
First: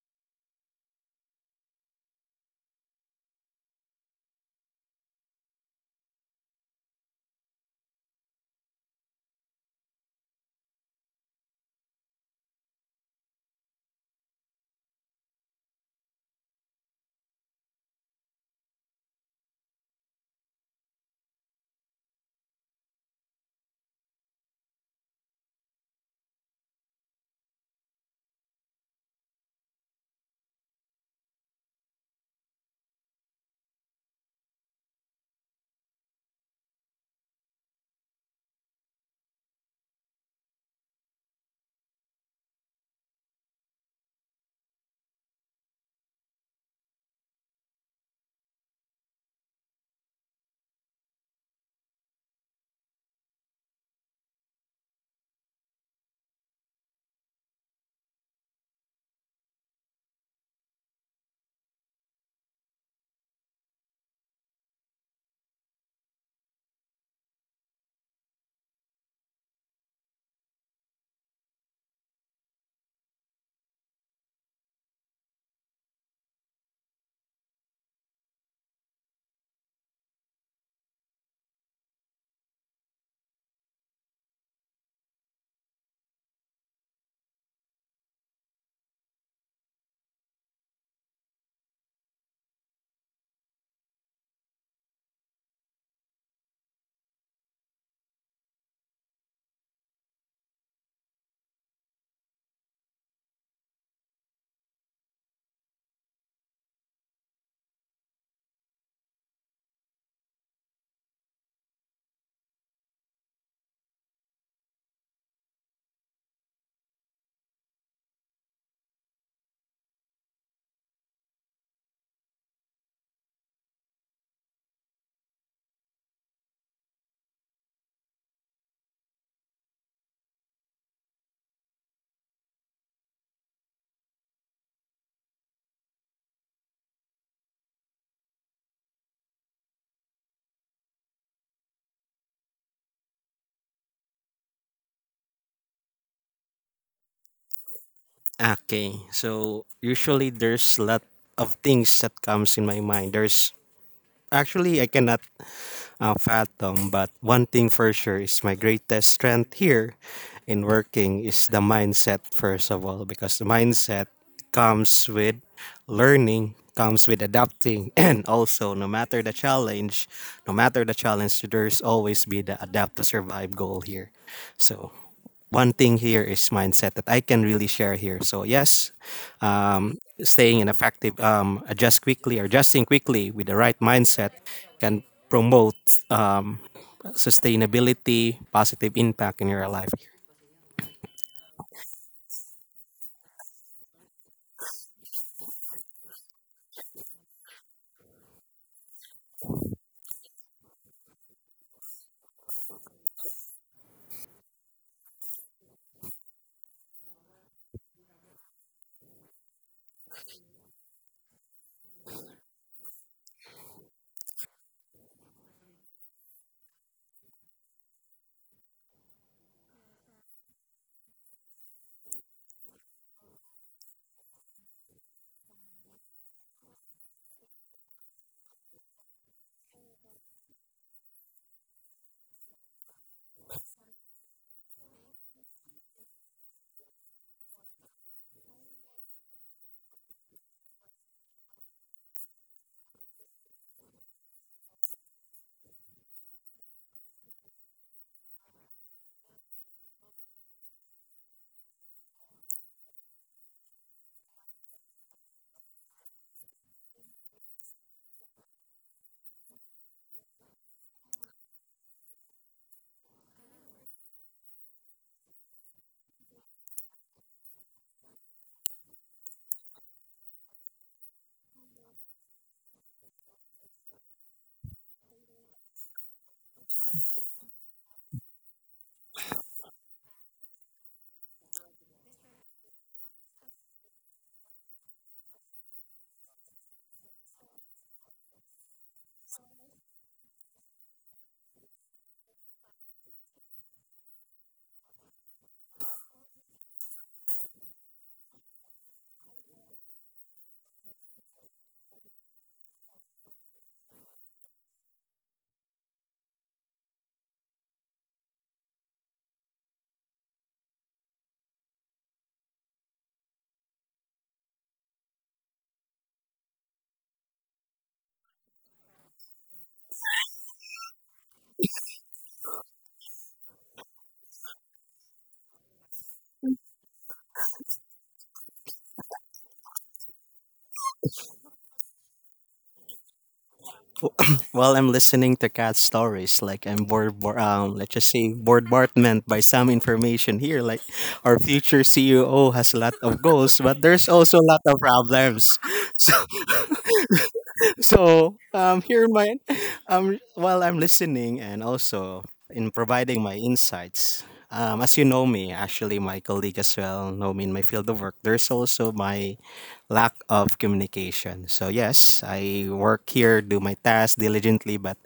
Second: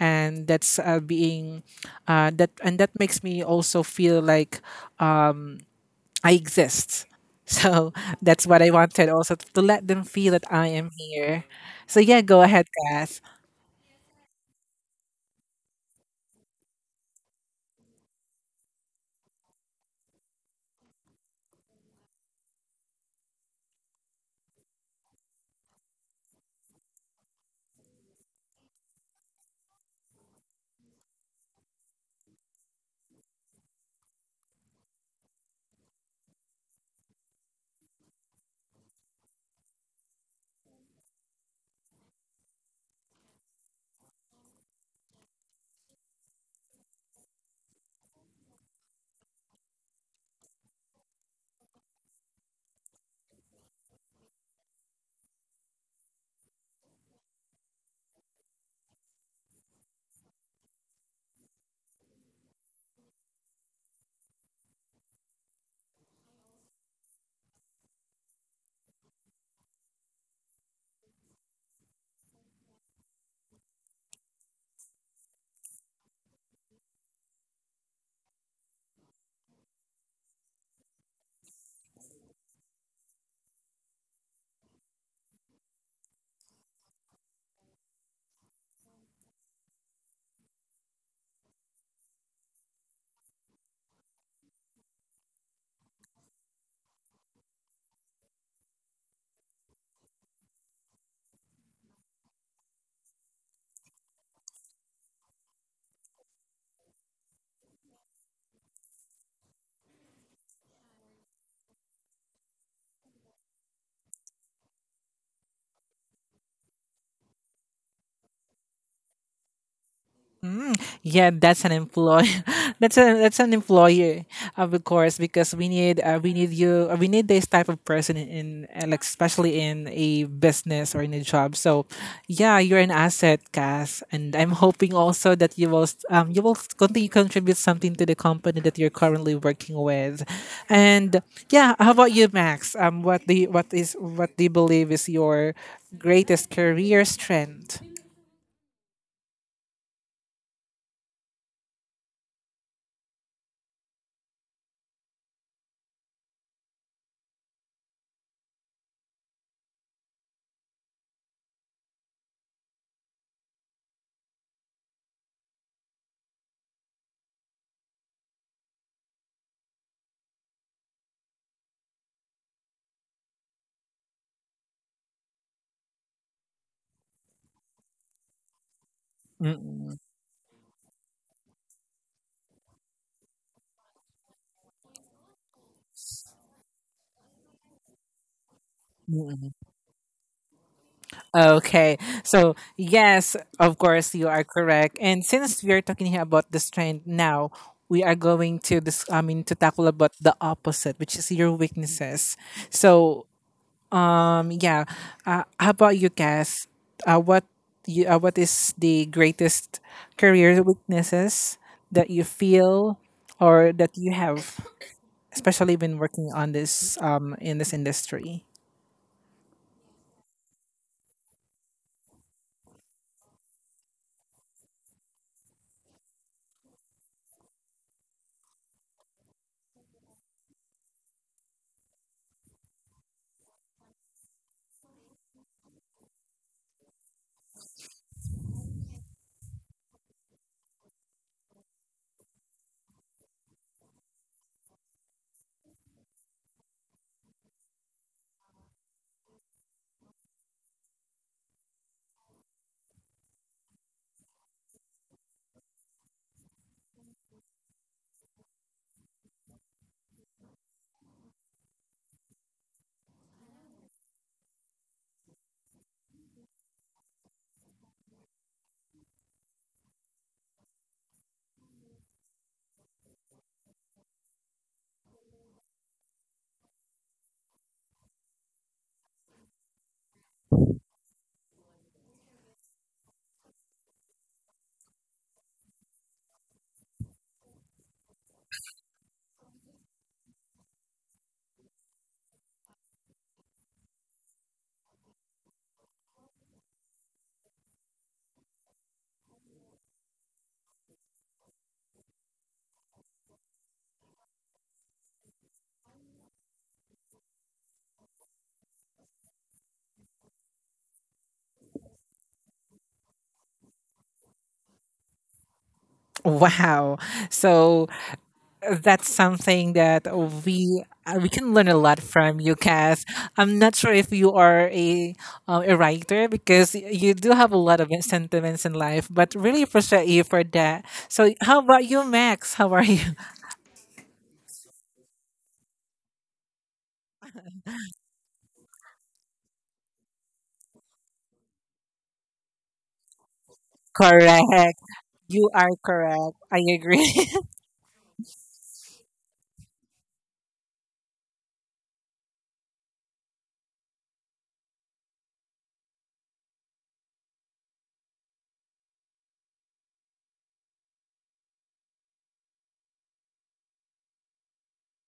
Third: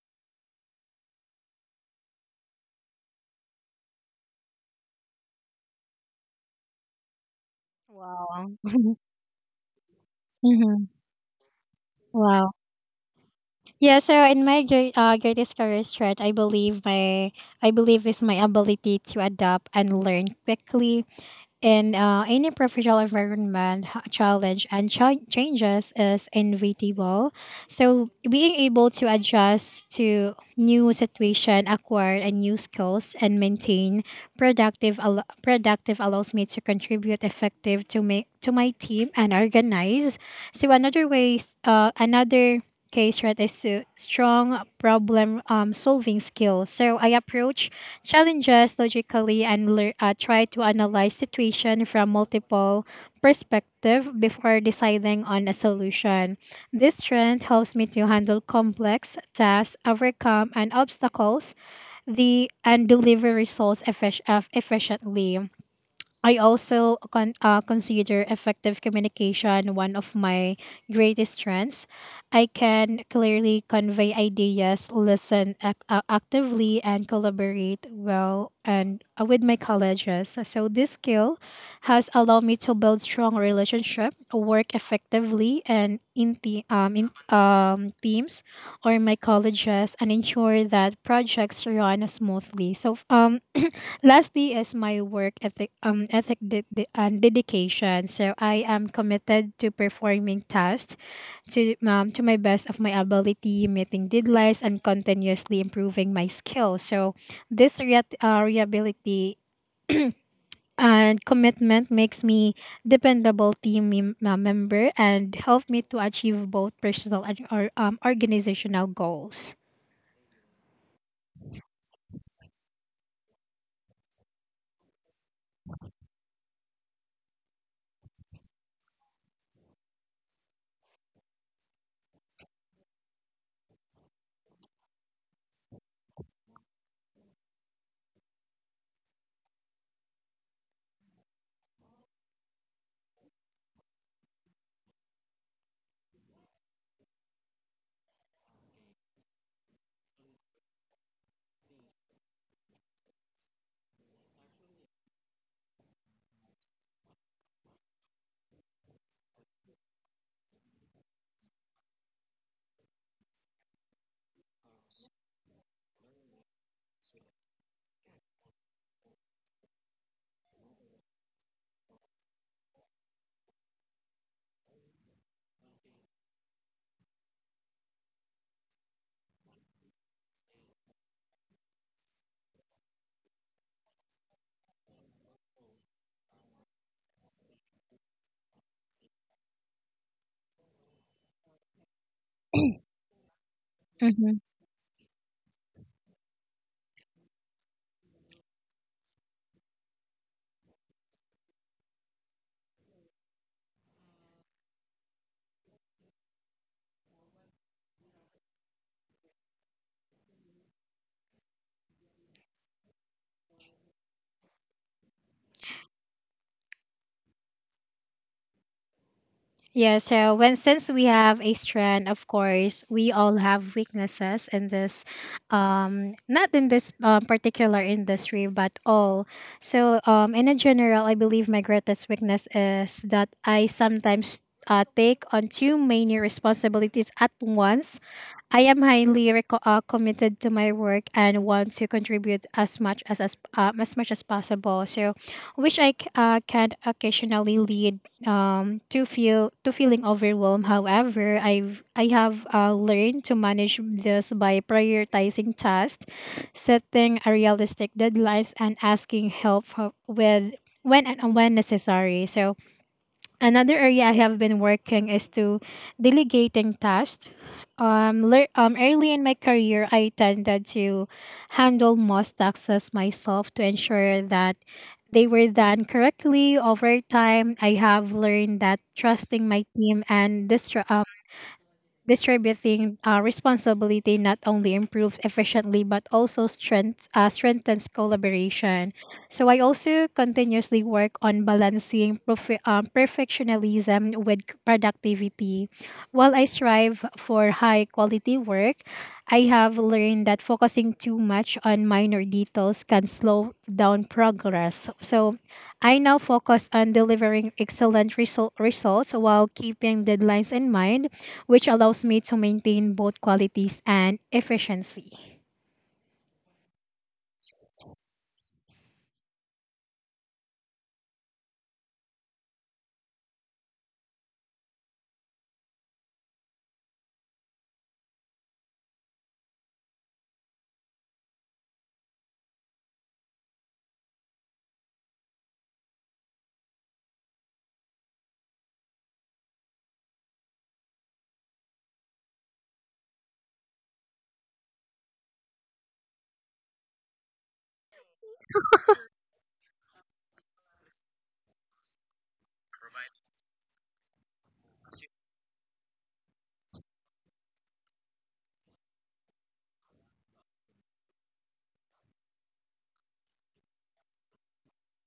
And that's being that, and that makes me also feel like I exist. So that's
wow.
what I wanted also to let them feel that I
Hmm.
am here. So yeah, go
Wow.
ahead, Kath.
Yeah, so in my greatest career stretch, I believe my I believe is my ability to adapt and learn quickly in any professional environment. Challenge and changes is inevitable, so being able to adjust to new situation, acquire a new skills, and maintain productive allows me to contribute effective to my team and organize. So another ways, another case right is to strong problem solving skills. So I approach challenges logically and try to analyze situation from multiple perspective before deciding on a solution. This strength helps me to handle complex tasks, overcome and obstacles the and deliver results efficiently. I also consider effective communication one of my greatest strengths. I can clearly convey ideas, listen actively, and collaborate well and with my colleagues. So this skill has allowed me to build strong relationship, work effectively, and in te- in teams or my colleges, and ensure that projects run smoothly. Lastly is my work ethic, ethic de- de- and dedication. So I am committed to performing tasks to my best of my ability, meeting deadlines, and continuously improving my skills. So this reliability and commitment makes me dependable team member and help me to achieve both personal and organizational goals.
Yeah, that's an employ. That's an employer, of course, because we need you, we need this type of person in, like especially in a business or in a job. So, yeah, you're an asset, Cass, and I'm hoping also that you will continue contribute something to the company that you're currently working with, and yeah, how about you, Max? What do you, what is, what do you believe is your greatest career strength?
Okay, so usually there's a lot of things that comes in my mind. There's actually I cannot fathom, but one thing for sure is my greatest strength here in working is the mindset, first of all, because the mindset comes with learning, comes with adapting, and also no matter the challenge, there's always be the adapt to survive goal here. So one thing here is mindset that I can really share here. So yes,
Mm-mm.
staying in effective, adjust quickly with the right mindset can promote um, sustainability, positive impact in your life.
Okay, so yes, of course, you are correct. And since we are talking here about this trend now, we are going to this. I mean, to tackle about the opposite, which is your weaknesses. So, yeah, how about you guys? Uh, what what is the greatest career weaknesses that you feel or that you have, especially when working on this in this industry?
Yeah, so when since we have a strand, of course, we all have weaknesses in this not in this particular industry but all. So in a general, I believe my greatest weakness is that I sometimes take on too many responsibilities at once. I am highly committed to my work and want to contribute as much as as much as possible. So, which I can occasionally lead to feeling overwhelmed. However, I have learned to manage this by prioritizing tasks, setting a realistic deadlines, and asking help with when and when necessary. So another area I have been working is to delegating tasks. Early in my career, I tended to handle most tasks myself to ensure that they were done correctly. Over time, I have learned that trusting my team and this distributing responsibility not only improves efficiently but also strengthens collaboration. So I also continuously work on balancing perfectionism with productivity. While I strive for high quality work, I have learned that focusing too much on minor details can slow down progress. So I now focus on delivering results while keeping deadlines in mind, which allows me to maintain both qualities and efficiency.
Wow. So that's something that we can learn a lot from you, Cass. I'm not sure if you are a writer, because you do have a lot of sentiments in life, but really appreciate you for that. So, how about you, Max? How are you?
While I'm listening to cat stories, like I'm bored let's just say bombardment by some information here. Like our future CEO has a lot of goals, but there's also a lot
Correct.
of
You
problems.
are correct. I agree.
So here in my while I'm listening and also in providing my insights. As you know me, actually my colleague as well know me in my field of work. There's also my lack of communication. So yes, I work here, do my tasks diligently, but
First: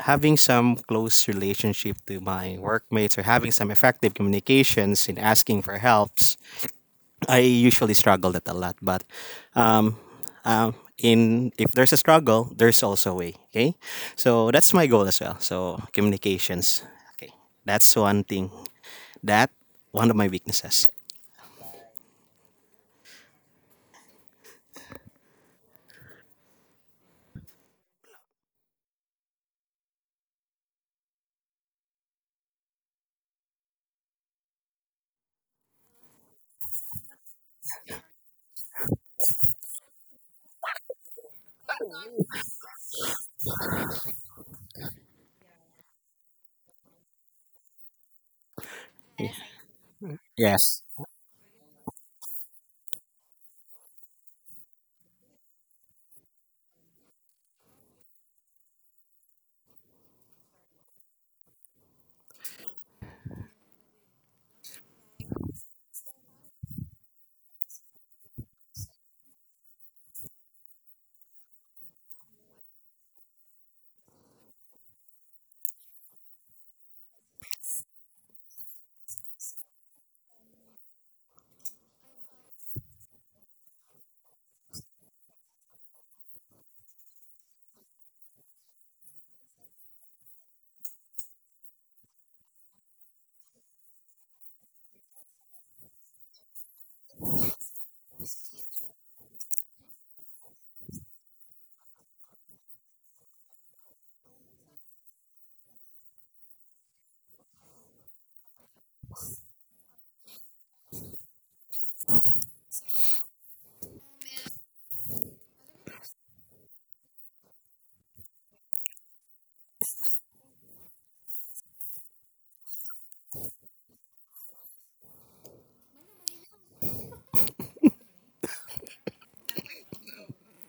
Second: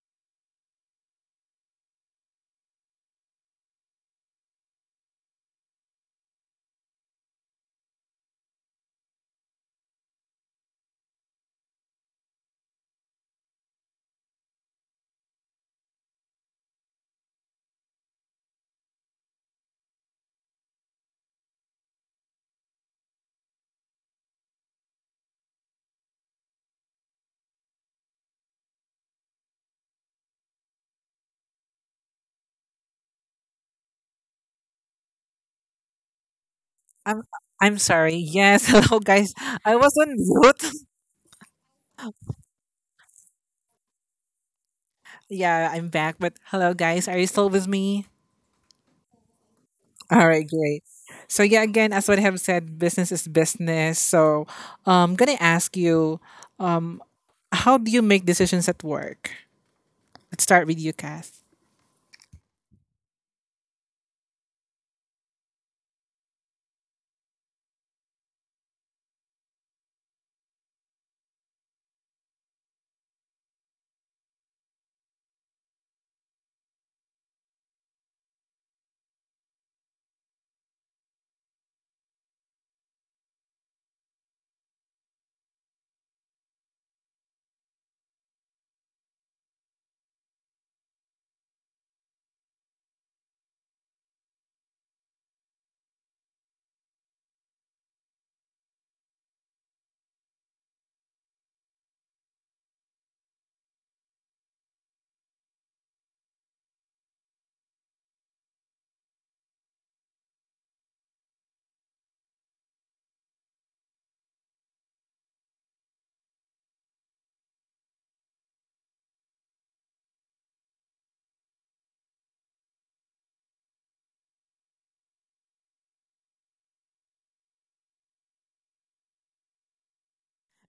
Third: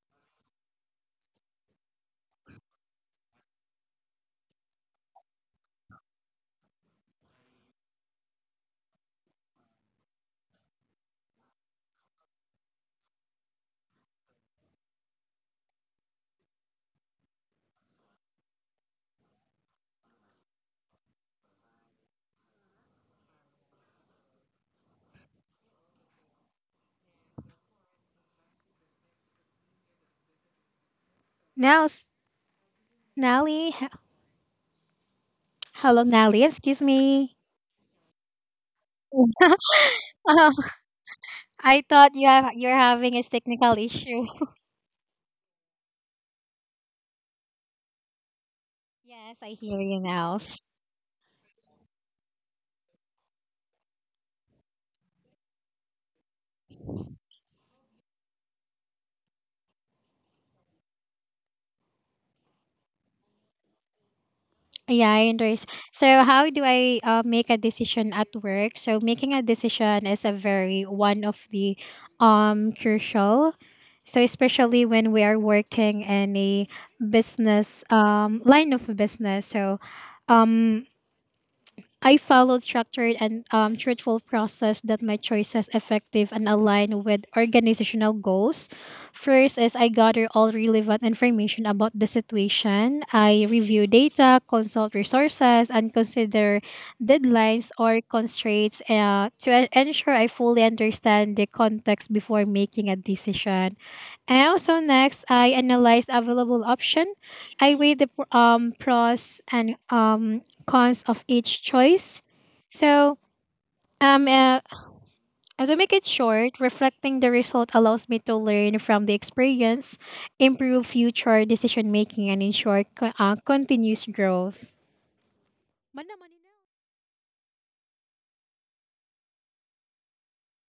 having some close relationship to my workmates or having some effective communications in asking for helps I usually struggle that a lot, but um, in if there's a struggle, there's also a way. Okay, so that's my goal as well. So communications. Okay, that's one thing that one of my weaknesses.
Now, s- Nelly, h- Hello, Nelly, excuse
I'm
me.
I'm sorry. Yes. Hello, guys. I was on mute.
I thought you have, you're having a technical issue.
Yeah, I'm back. But hello, guys. Are you still with me?
Yes,
Y-
I hear you
All
now.
right,
Yes.
great. So yeah, again, as what I have said, business is business. So I'm gonna ask you, um, how do you make decisions at work? Let's start with you, Kath.
Yeah, I understand. So, how do I make a decision at work? So, making a decision is a very one of the crucial. So, especially when we are working in a business line of business. So, I followed structured and truthful process that my choices effective and align with organizational goals. First is I gather all relevant information about the situation. I review data, consult resources, and consider deadlines or constraints ensure I fully understand the context before making a decision. And also next, I analyze available option. I weigh the pros and cons of each choice. So, um, uh, to make it short, reflecting the result allows me to learn from the experience, improve future decision making, and ensure continuous growth.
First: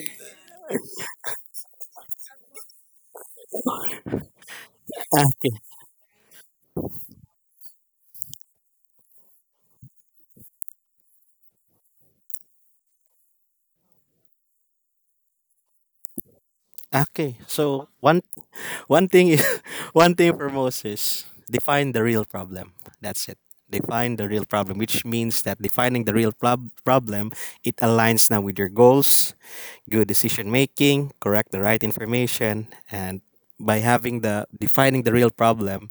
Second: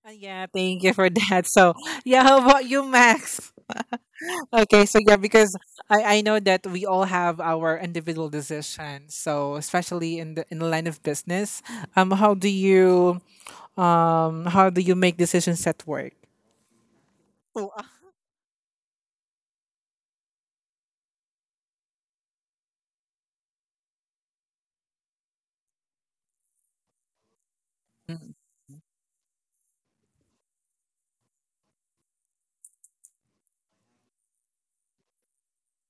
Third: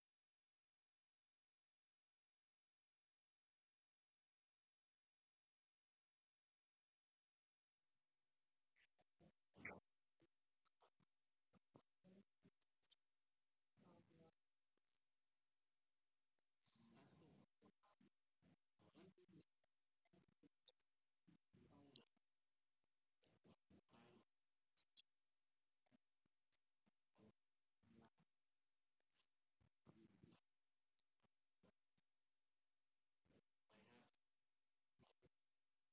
Yeah, thank you for that. So yeah, how about you, Max? Okay, so yeah,
Okay.
because I know that we all have our individual decisions. So especially in the line of business, um, how do you how do you make decisions at work?
Okay.
Oh,
So one thing is, one thing for Moses, define the real problem. That's it. Define the real problem, which means that defining the problem, it aligns now with your goals, good decision making, correct the right information, and by having the defining the real problem,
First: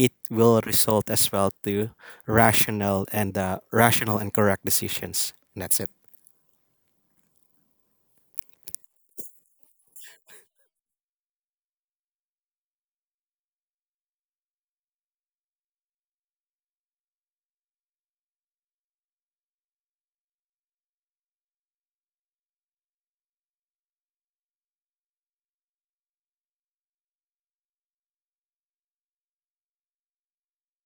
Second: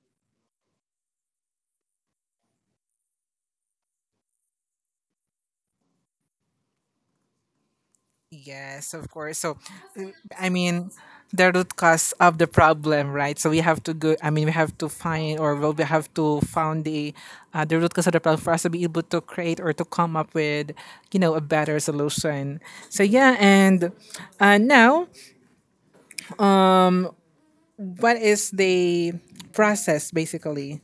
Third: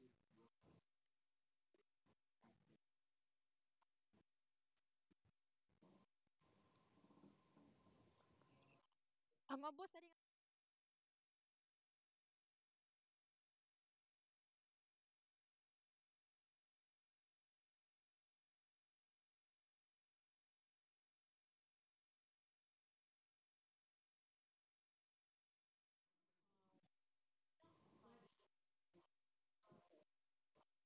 it will result as well to rational and correct decisions. And that's it.
yes, of course. So, uh, I mean, the root cause of the problem, right? So we have to go. I mean, we have to find, or well, we have to found the root cause of the problem for us to be able to create or to come up with, you know, a better solution. So yeah, and now, what is the process basically?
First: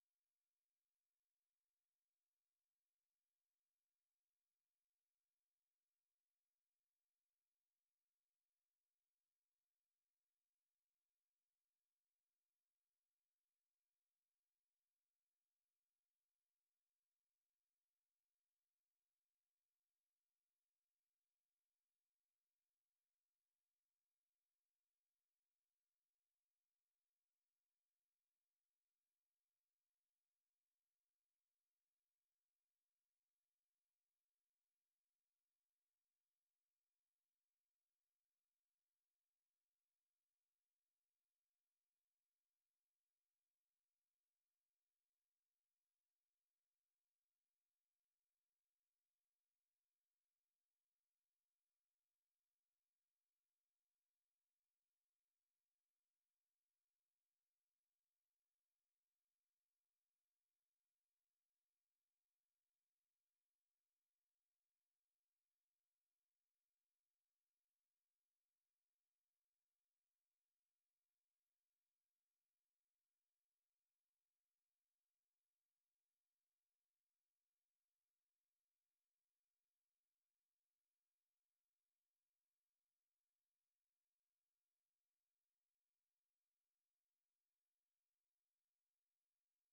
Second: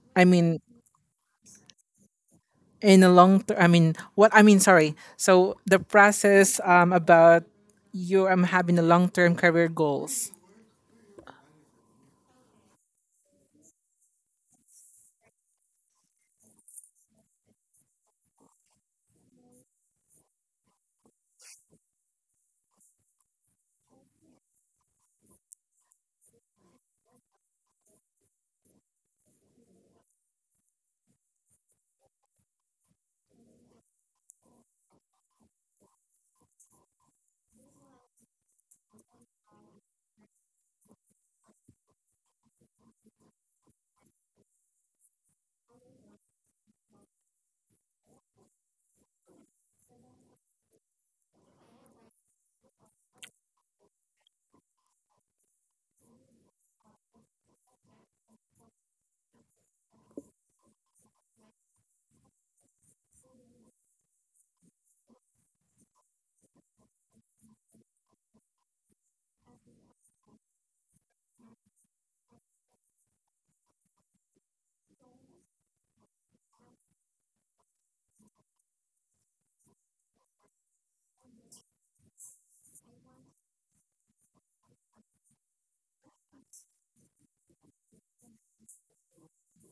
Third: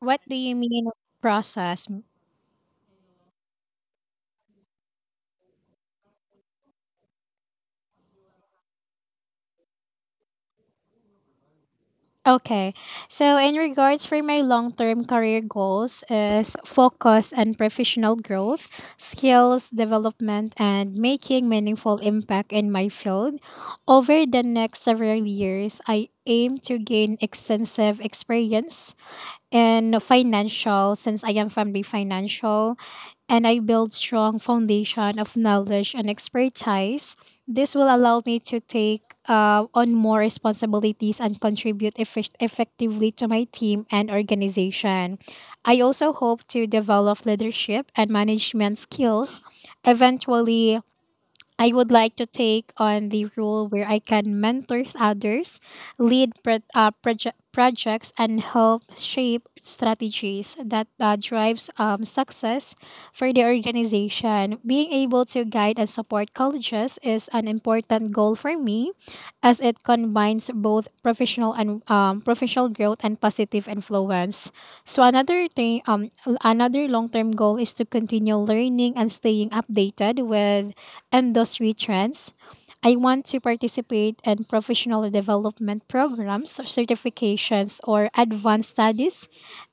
What
I
do you
mean,
mean process?
in a long term. I mean, what I mean, sorry. So the process about you having a long term career goals.
Okay. So in regards for my long-term career goals is focus on professional growth, skills development, and making meaningful impact in my field. Over the next several years, I aim to gain extensive experience in financial since I am family financial, and I build strong foundation of knowledge and expertise. This will allow me to take on more responsibilities and contribute effectively to my team and organization. I also hope to develop leadership and management skills. Eventually, I would like to take on the role where I can mentor others, lead projects, and help shape strategies that drives success for the organization. Being able to guide and support colleges is an important goal for me as it combines both professional and professional growth and positive influence. So another thing, another long-term goal is to continue learning and staying updated with industry trends. I want to participate in professional development programs, certifications, or advanced studies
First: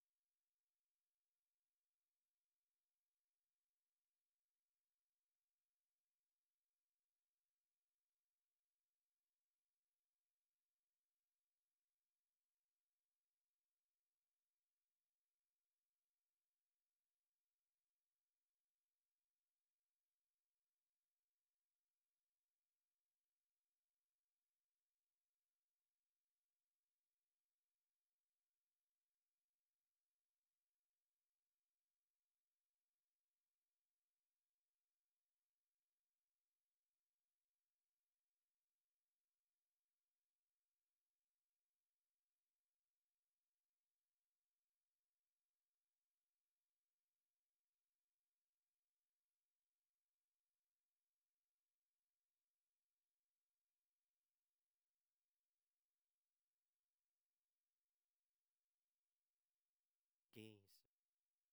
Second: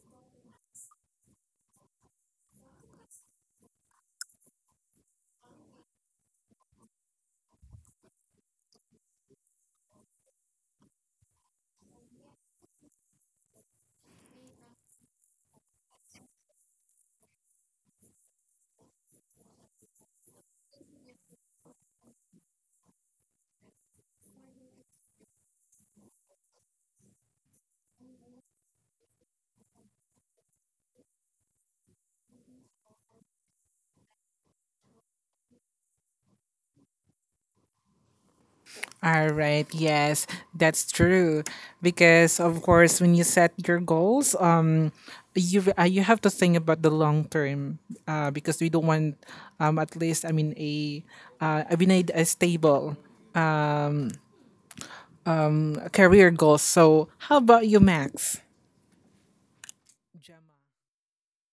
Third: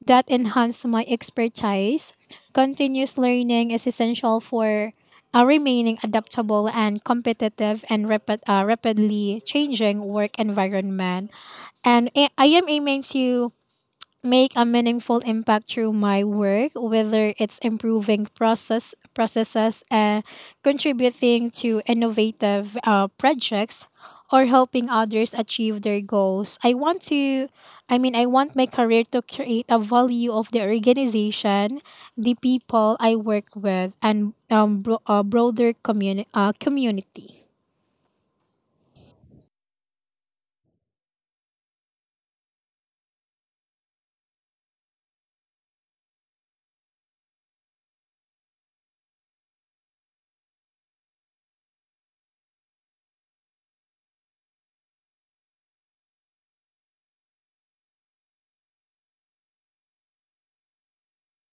that enhance my expertise. Continuous learning is essential for remaining adaptable and competitive and rapid, rapidly changing work environment. And I am aiming to make a meaningful impact through my work, whether it's improving processes and contributing to innovative projects or helping others achieve their goals. I want my career to create a value of the organization, the people I work with, and broader community.
All right, yes, that's true. Because of course, when you set your goals, you you have to think about the long term. Because we don't want, at least I mean we need a stable career goal. So how about you, Max?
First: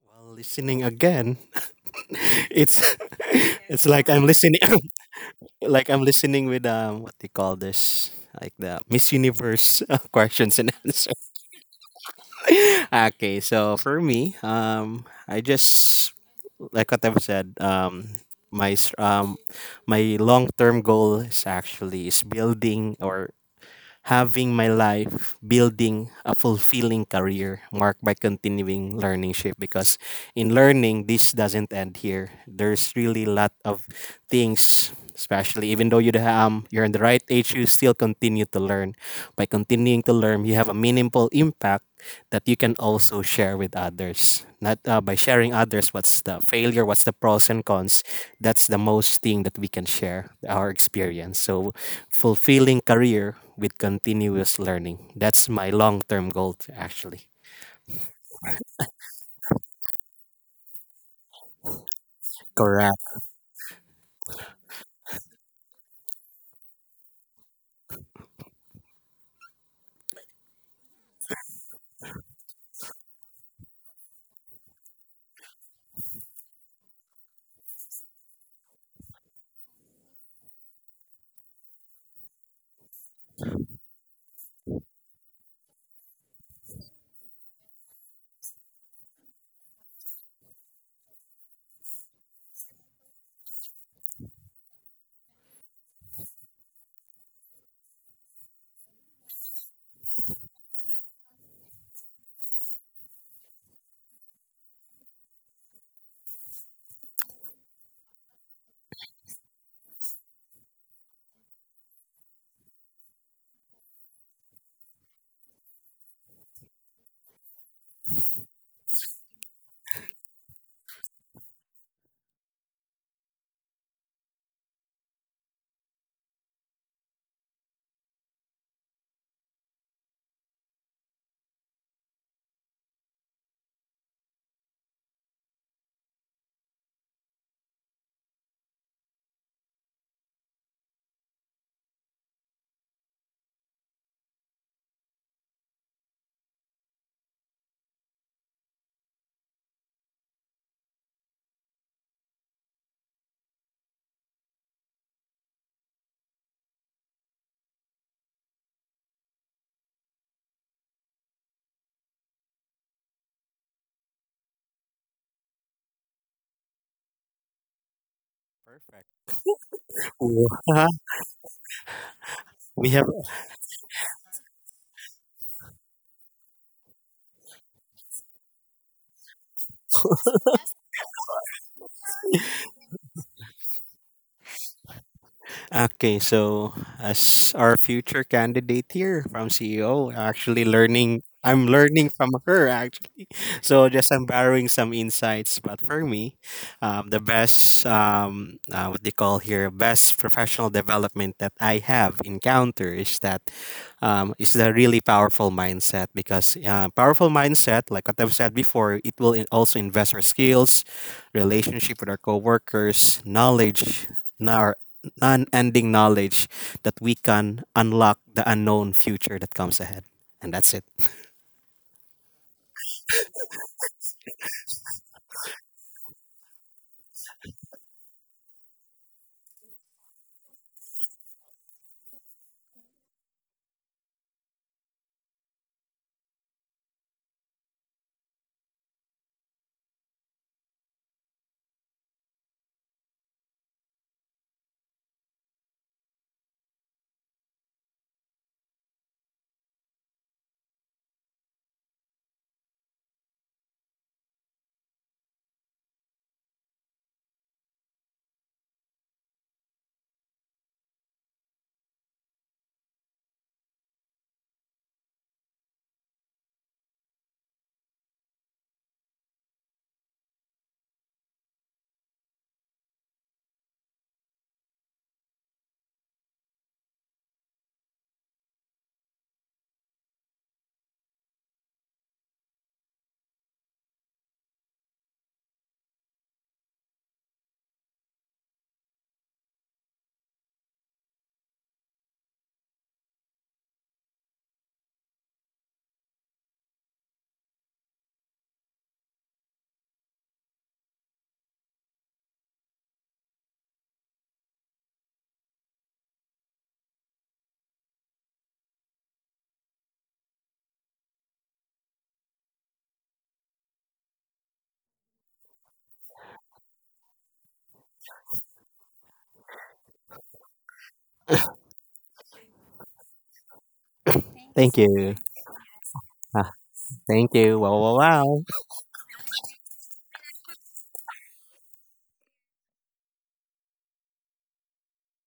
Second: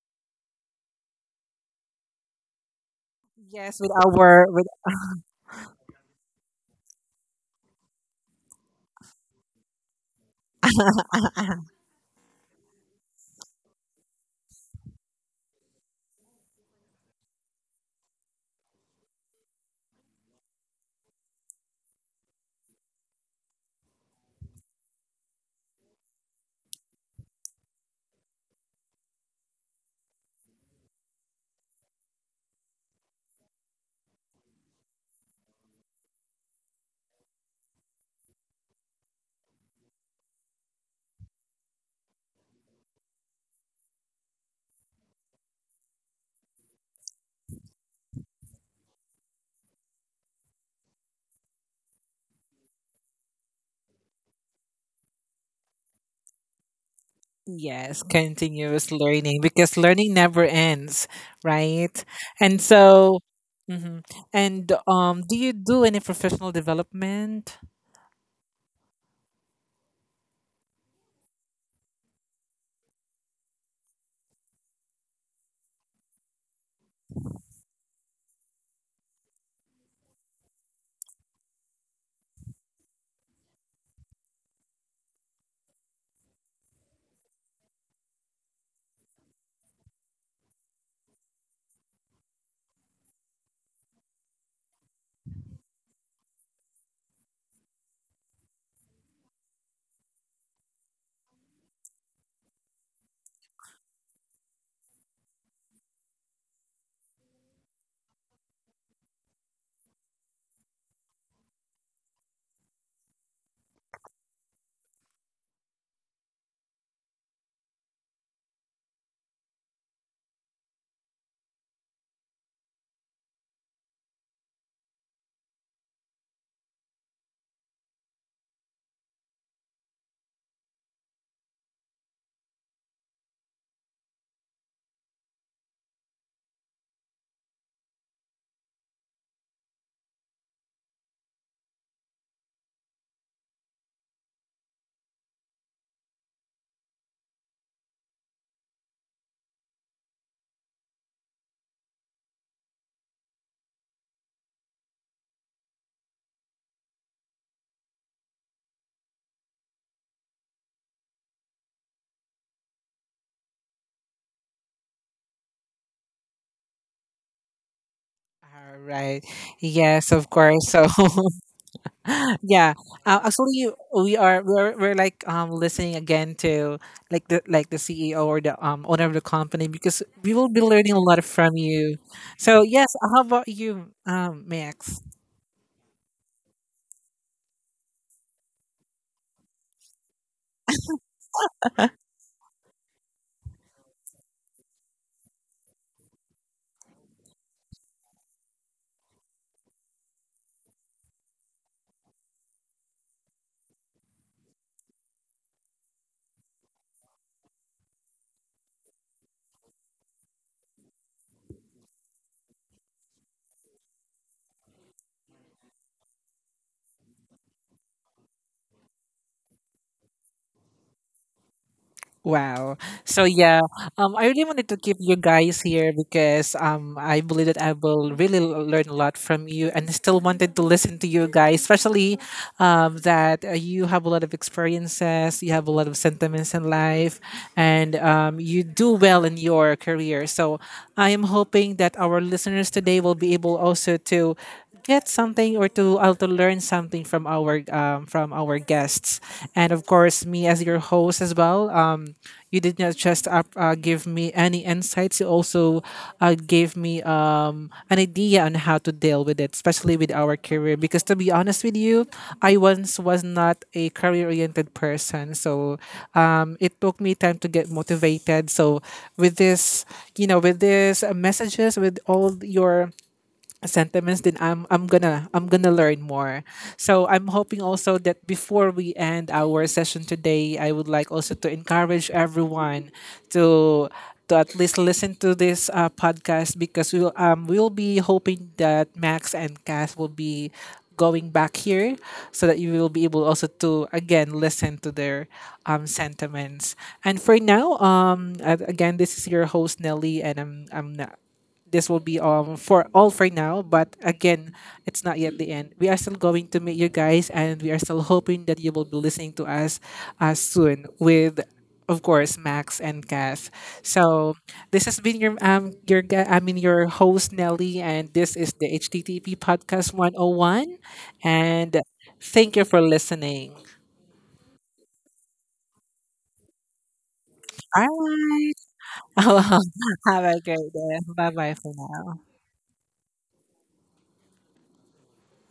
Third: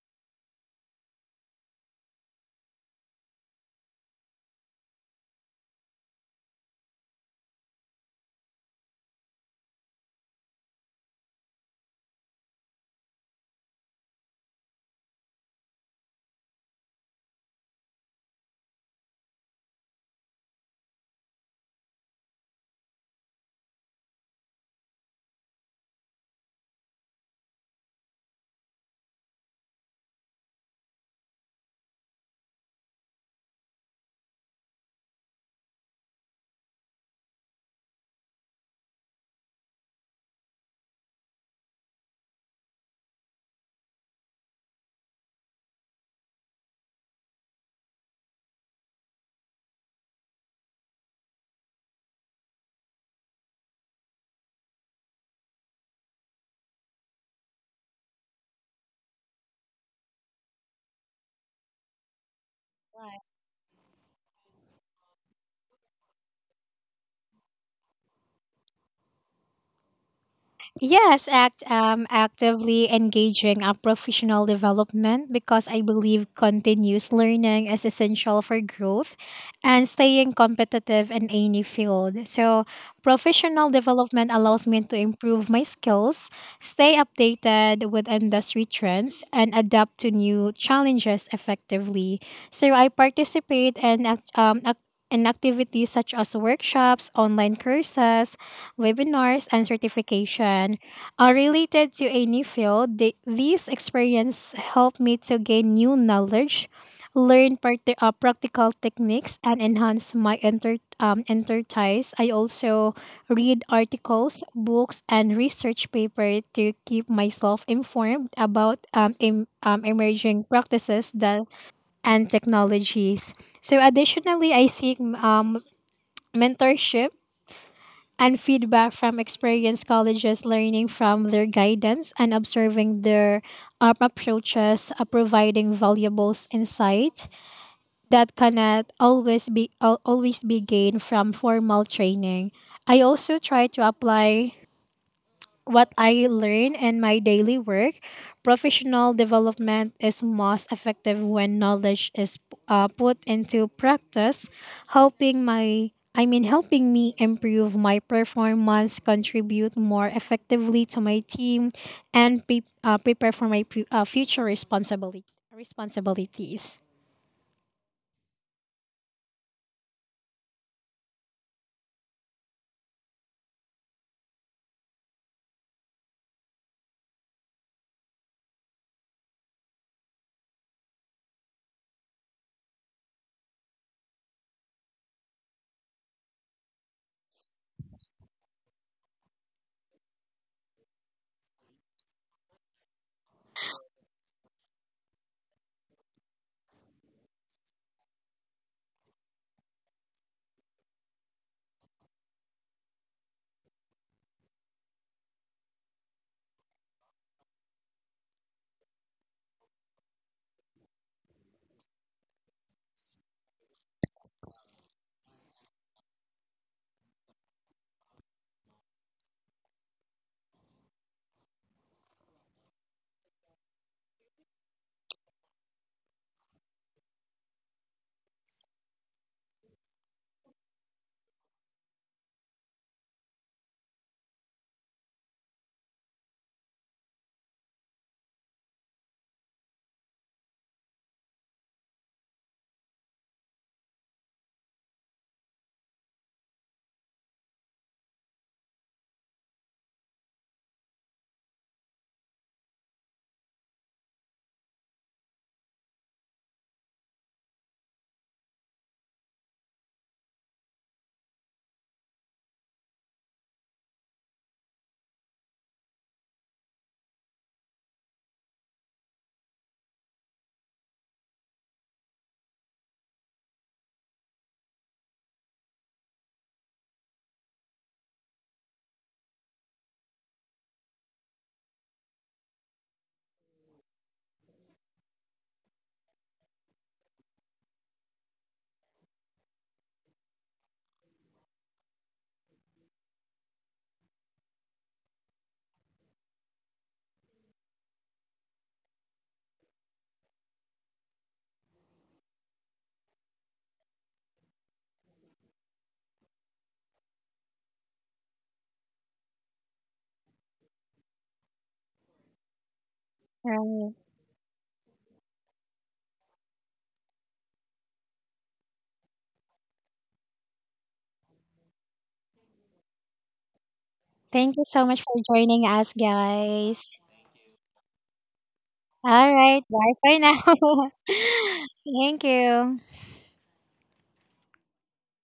While listening again, it's it's like I'm listening, like I'm listening with what they call this, like the Miss Universe questions and answers. Okay, so for me, I just like what I've said, my s- um, my long term goal is actually is building or having my life building a fulfilling career marked by continuing learning shape, because in learning this doesn't end here, there's really a lot of things, especially even though you're in the right age you still continue to learn. By continuing to learn you have a meaningful impact that you can also share with others, not by sharing others what's the failure, what's the pros and cons, that's the most thing that we can share our experience. So fulfilling career with continuous learning. That's my long-term goal actually.
Yes, continuous learning because learning never ends, right? And
Correct.
so, mhm. And do you do any professional development?
Yes, actively engaging a professional development because I believe continuous learning is essential for growth and staying competitive in any field. So, professional development allows me to improve my skills, stay updated with industry trends, and adapt to new challenges effectively. So, I participate in act- ac- and activities such as workshops, online courses, webinars, and certification. Related to a new field, the, these experience help me to gain new knowledge, learn parti practical techniques, and enhance my enterprise. I also read articles, books, and research paper to keep myself informed about emerging practices that and technologies. So, additionally, I seek mentorship and feedback from experienced colleges, learning from their guidance and observing their approaches, providing valuable insight that cannot always be al- always be gained from formal training. I also try to apply what I learn in my daily work. Professional development is most effective when knowledge is put into practice, helping me improve my performance, contribute more effectively to my team, and prepare for my pu- future responsibility responsibilities.
All
Perfect.
right. Yes, of
Cool.
course. So, yeah.
We have
Actually, we're like listening again to like the CEO or the owner of the company, because we will be learning a lot from you. So yes, how about you, Max?
okay. So as our future candidate here from CEO, actually learning, I'm learning from her actually. So just I'm borrowing some insights, but for me, the best what they call here best professional development that I have encountered is that is the really powerful mindset, because powerful mindset, like what I've said before, it will also invest our skills, relationship with our coworkers, knowledge, our non-ending knowledge that we can unlock the unknown future that comes ahead, and that's it.
Wow. So yeah, I really wanted to keep you guys here because I believe that I will really learn a lot from you, and still wanted to listen to you guys, especially that you have a lot of experiences, you have a lot of sentiments in life, and you do well in your career. So I am hoping that our listeners today will be able also to get something or to learn something from our guests, and of course me as your host as well. You did not just give me any insights, you also gave me an idea on how to deal with it, especially with our career. Because to be honest with you, I once was not a career oriented person. So it took me time to get motivated. So with this, with this messages, with all your sentiments, then I'm gonna learn more. So I'm hoping also that before we end our session today, I would like also to encourage everyone to to at least listen to this podcast, because we will be hoping that Max and Cass will be going back here, so that you will be able also to again listen to their sentiments. And for now, again, this is your host Nelly, and I'm this will be for all for now. But again, it's not yet the end. We are still going to meet you guys, and we are still hoping that you will be listening to us soon with. Of course, Max and Kath.
Right.
So this has been your I mean your host Nelly, and this is the HTTP Podcast 101, and thank you for listening.
Thank you
Thank
so much
you.
for joining us, guys.
Thank you. Wow,
All
wow, wow.
right.
All right, bye for
Have
now.
a great day. Bye bye for now.
Thank you.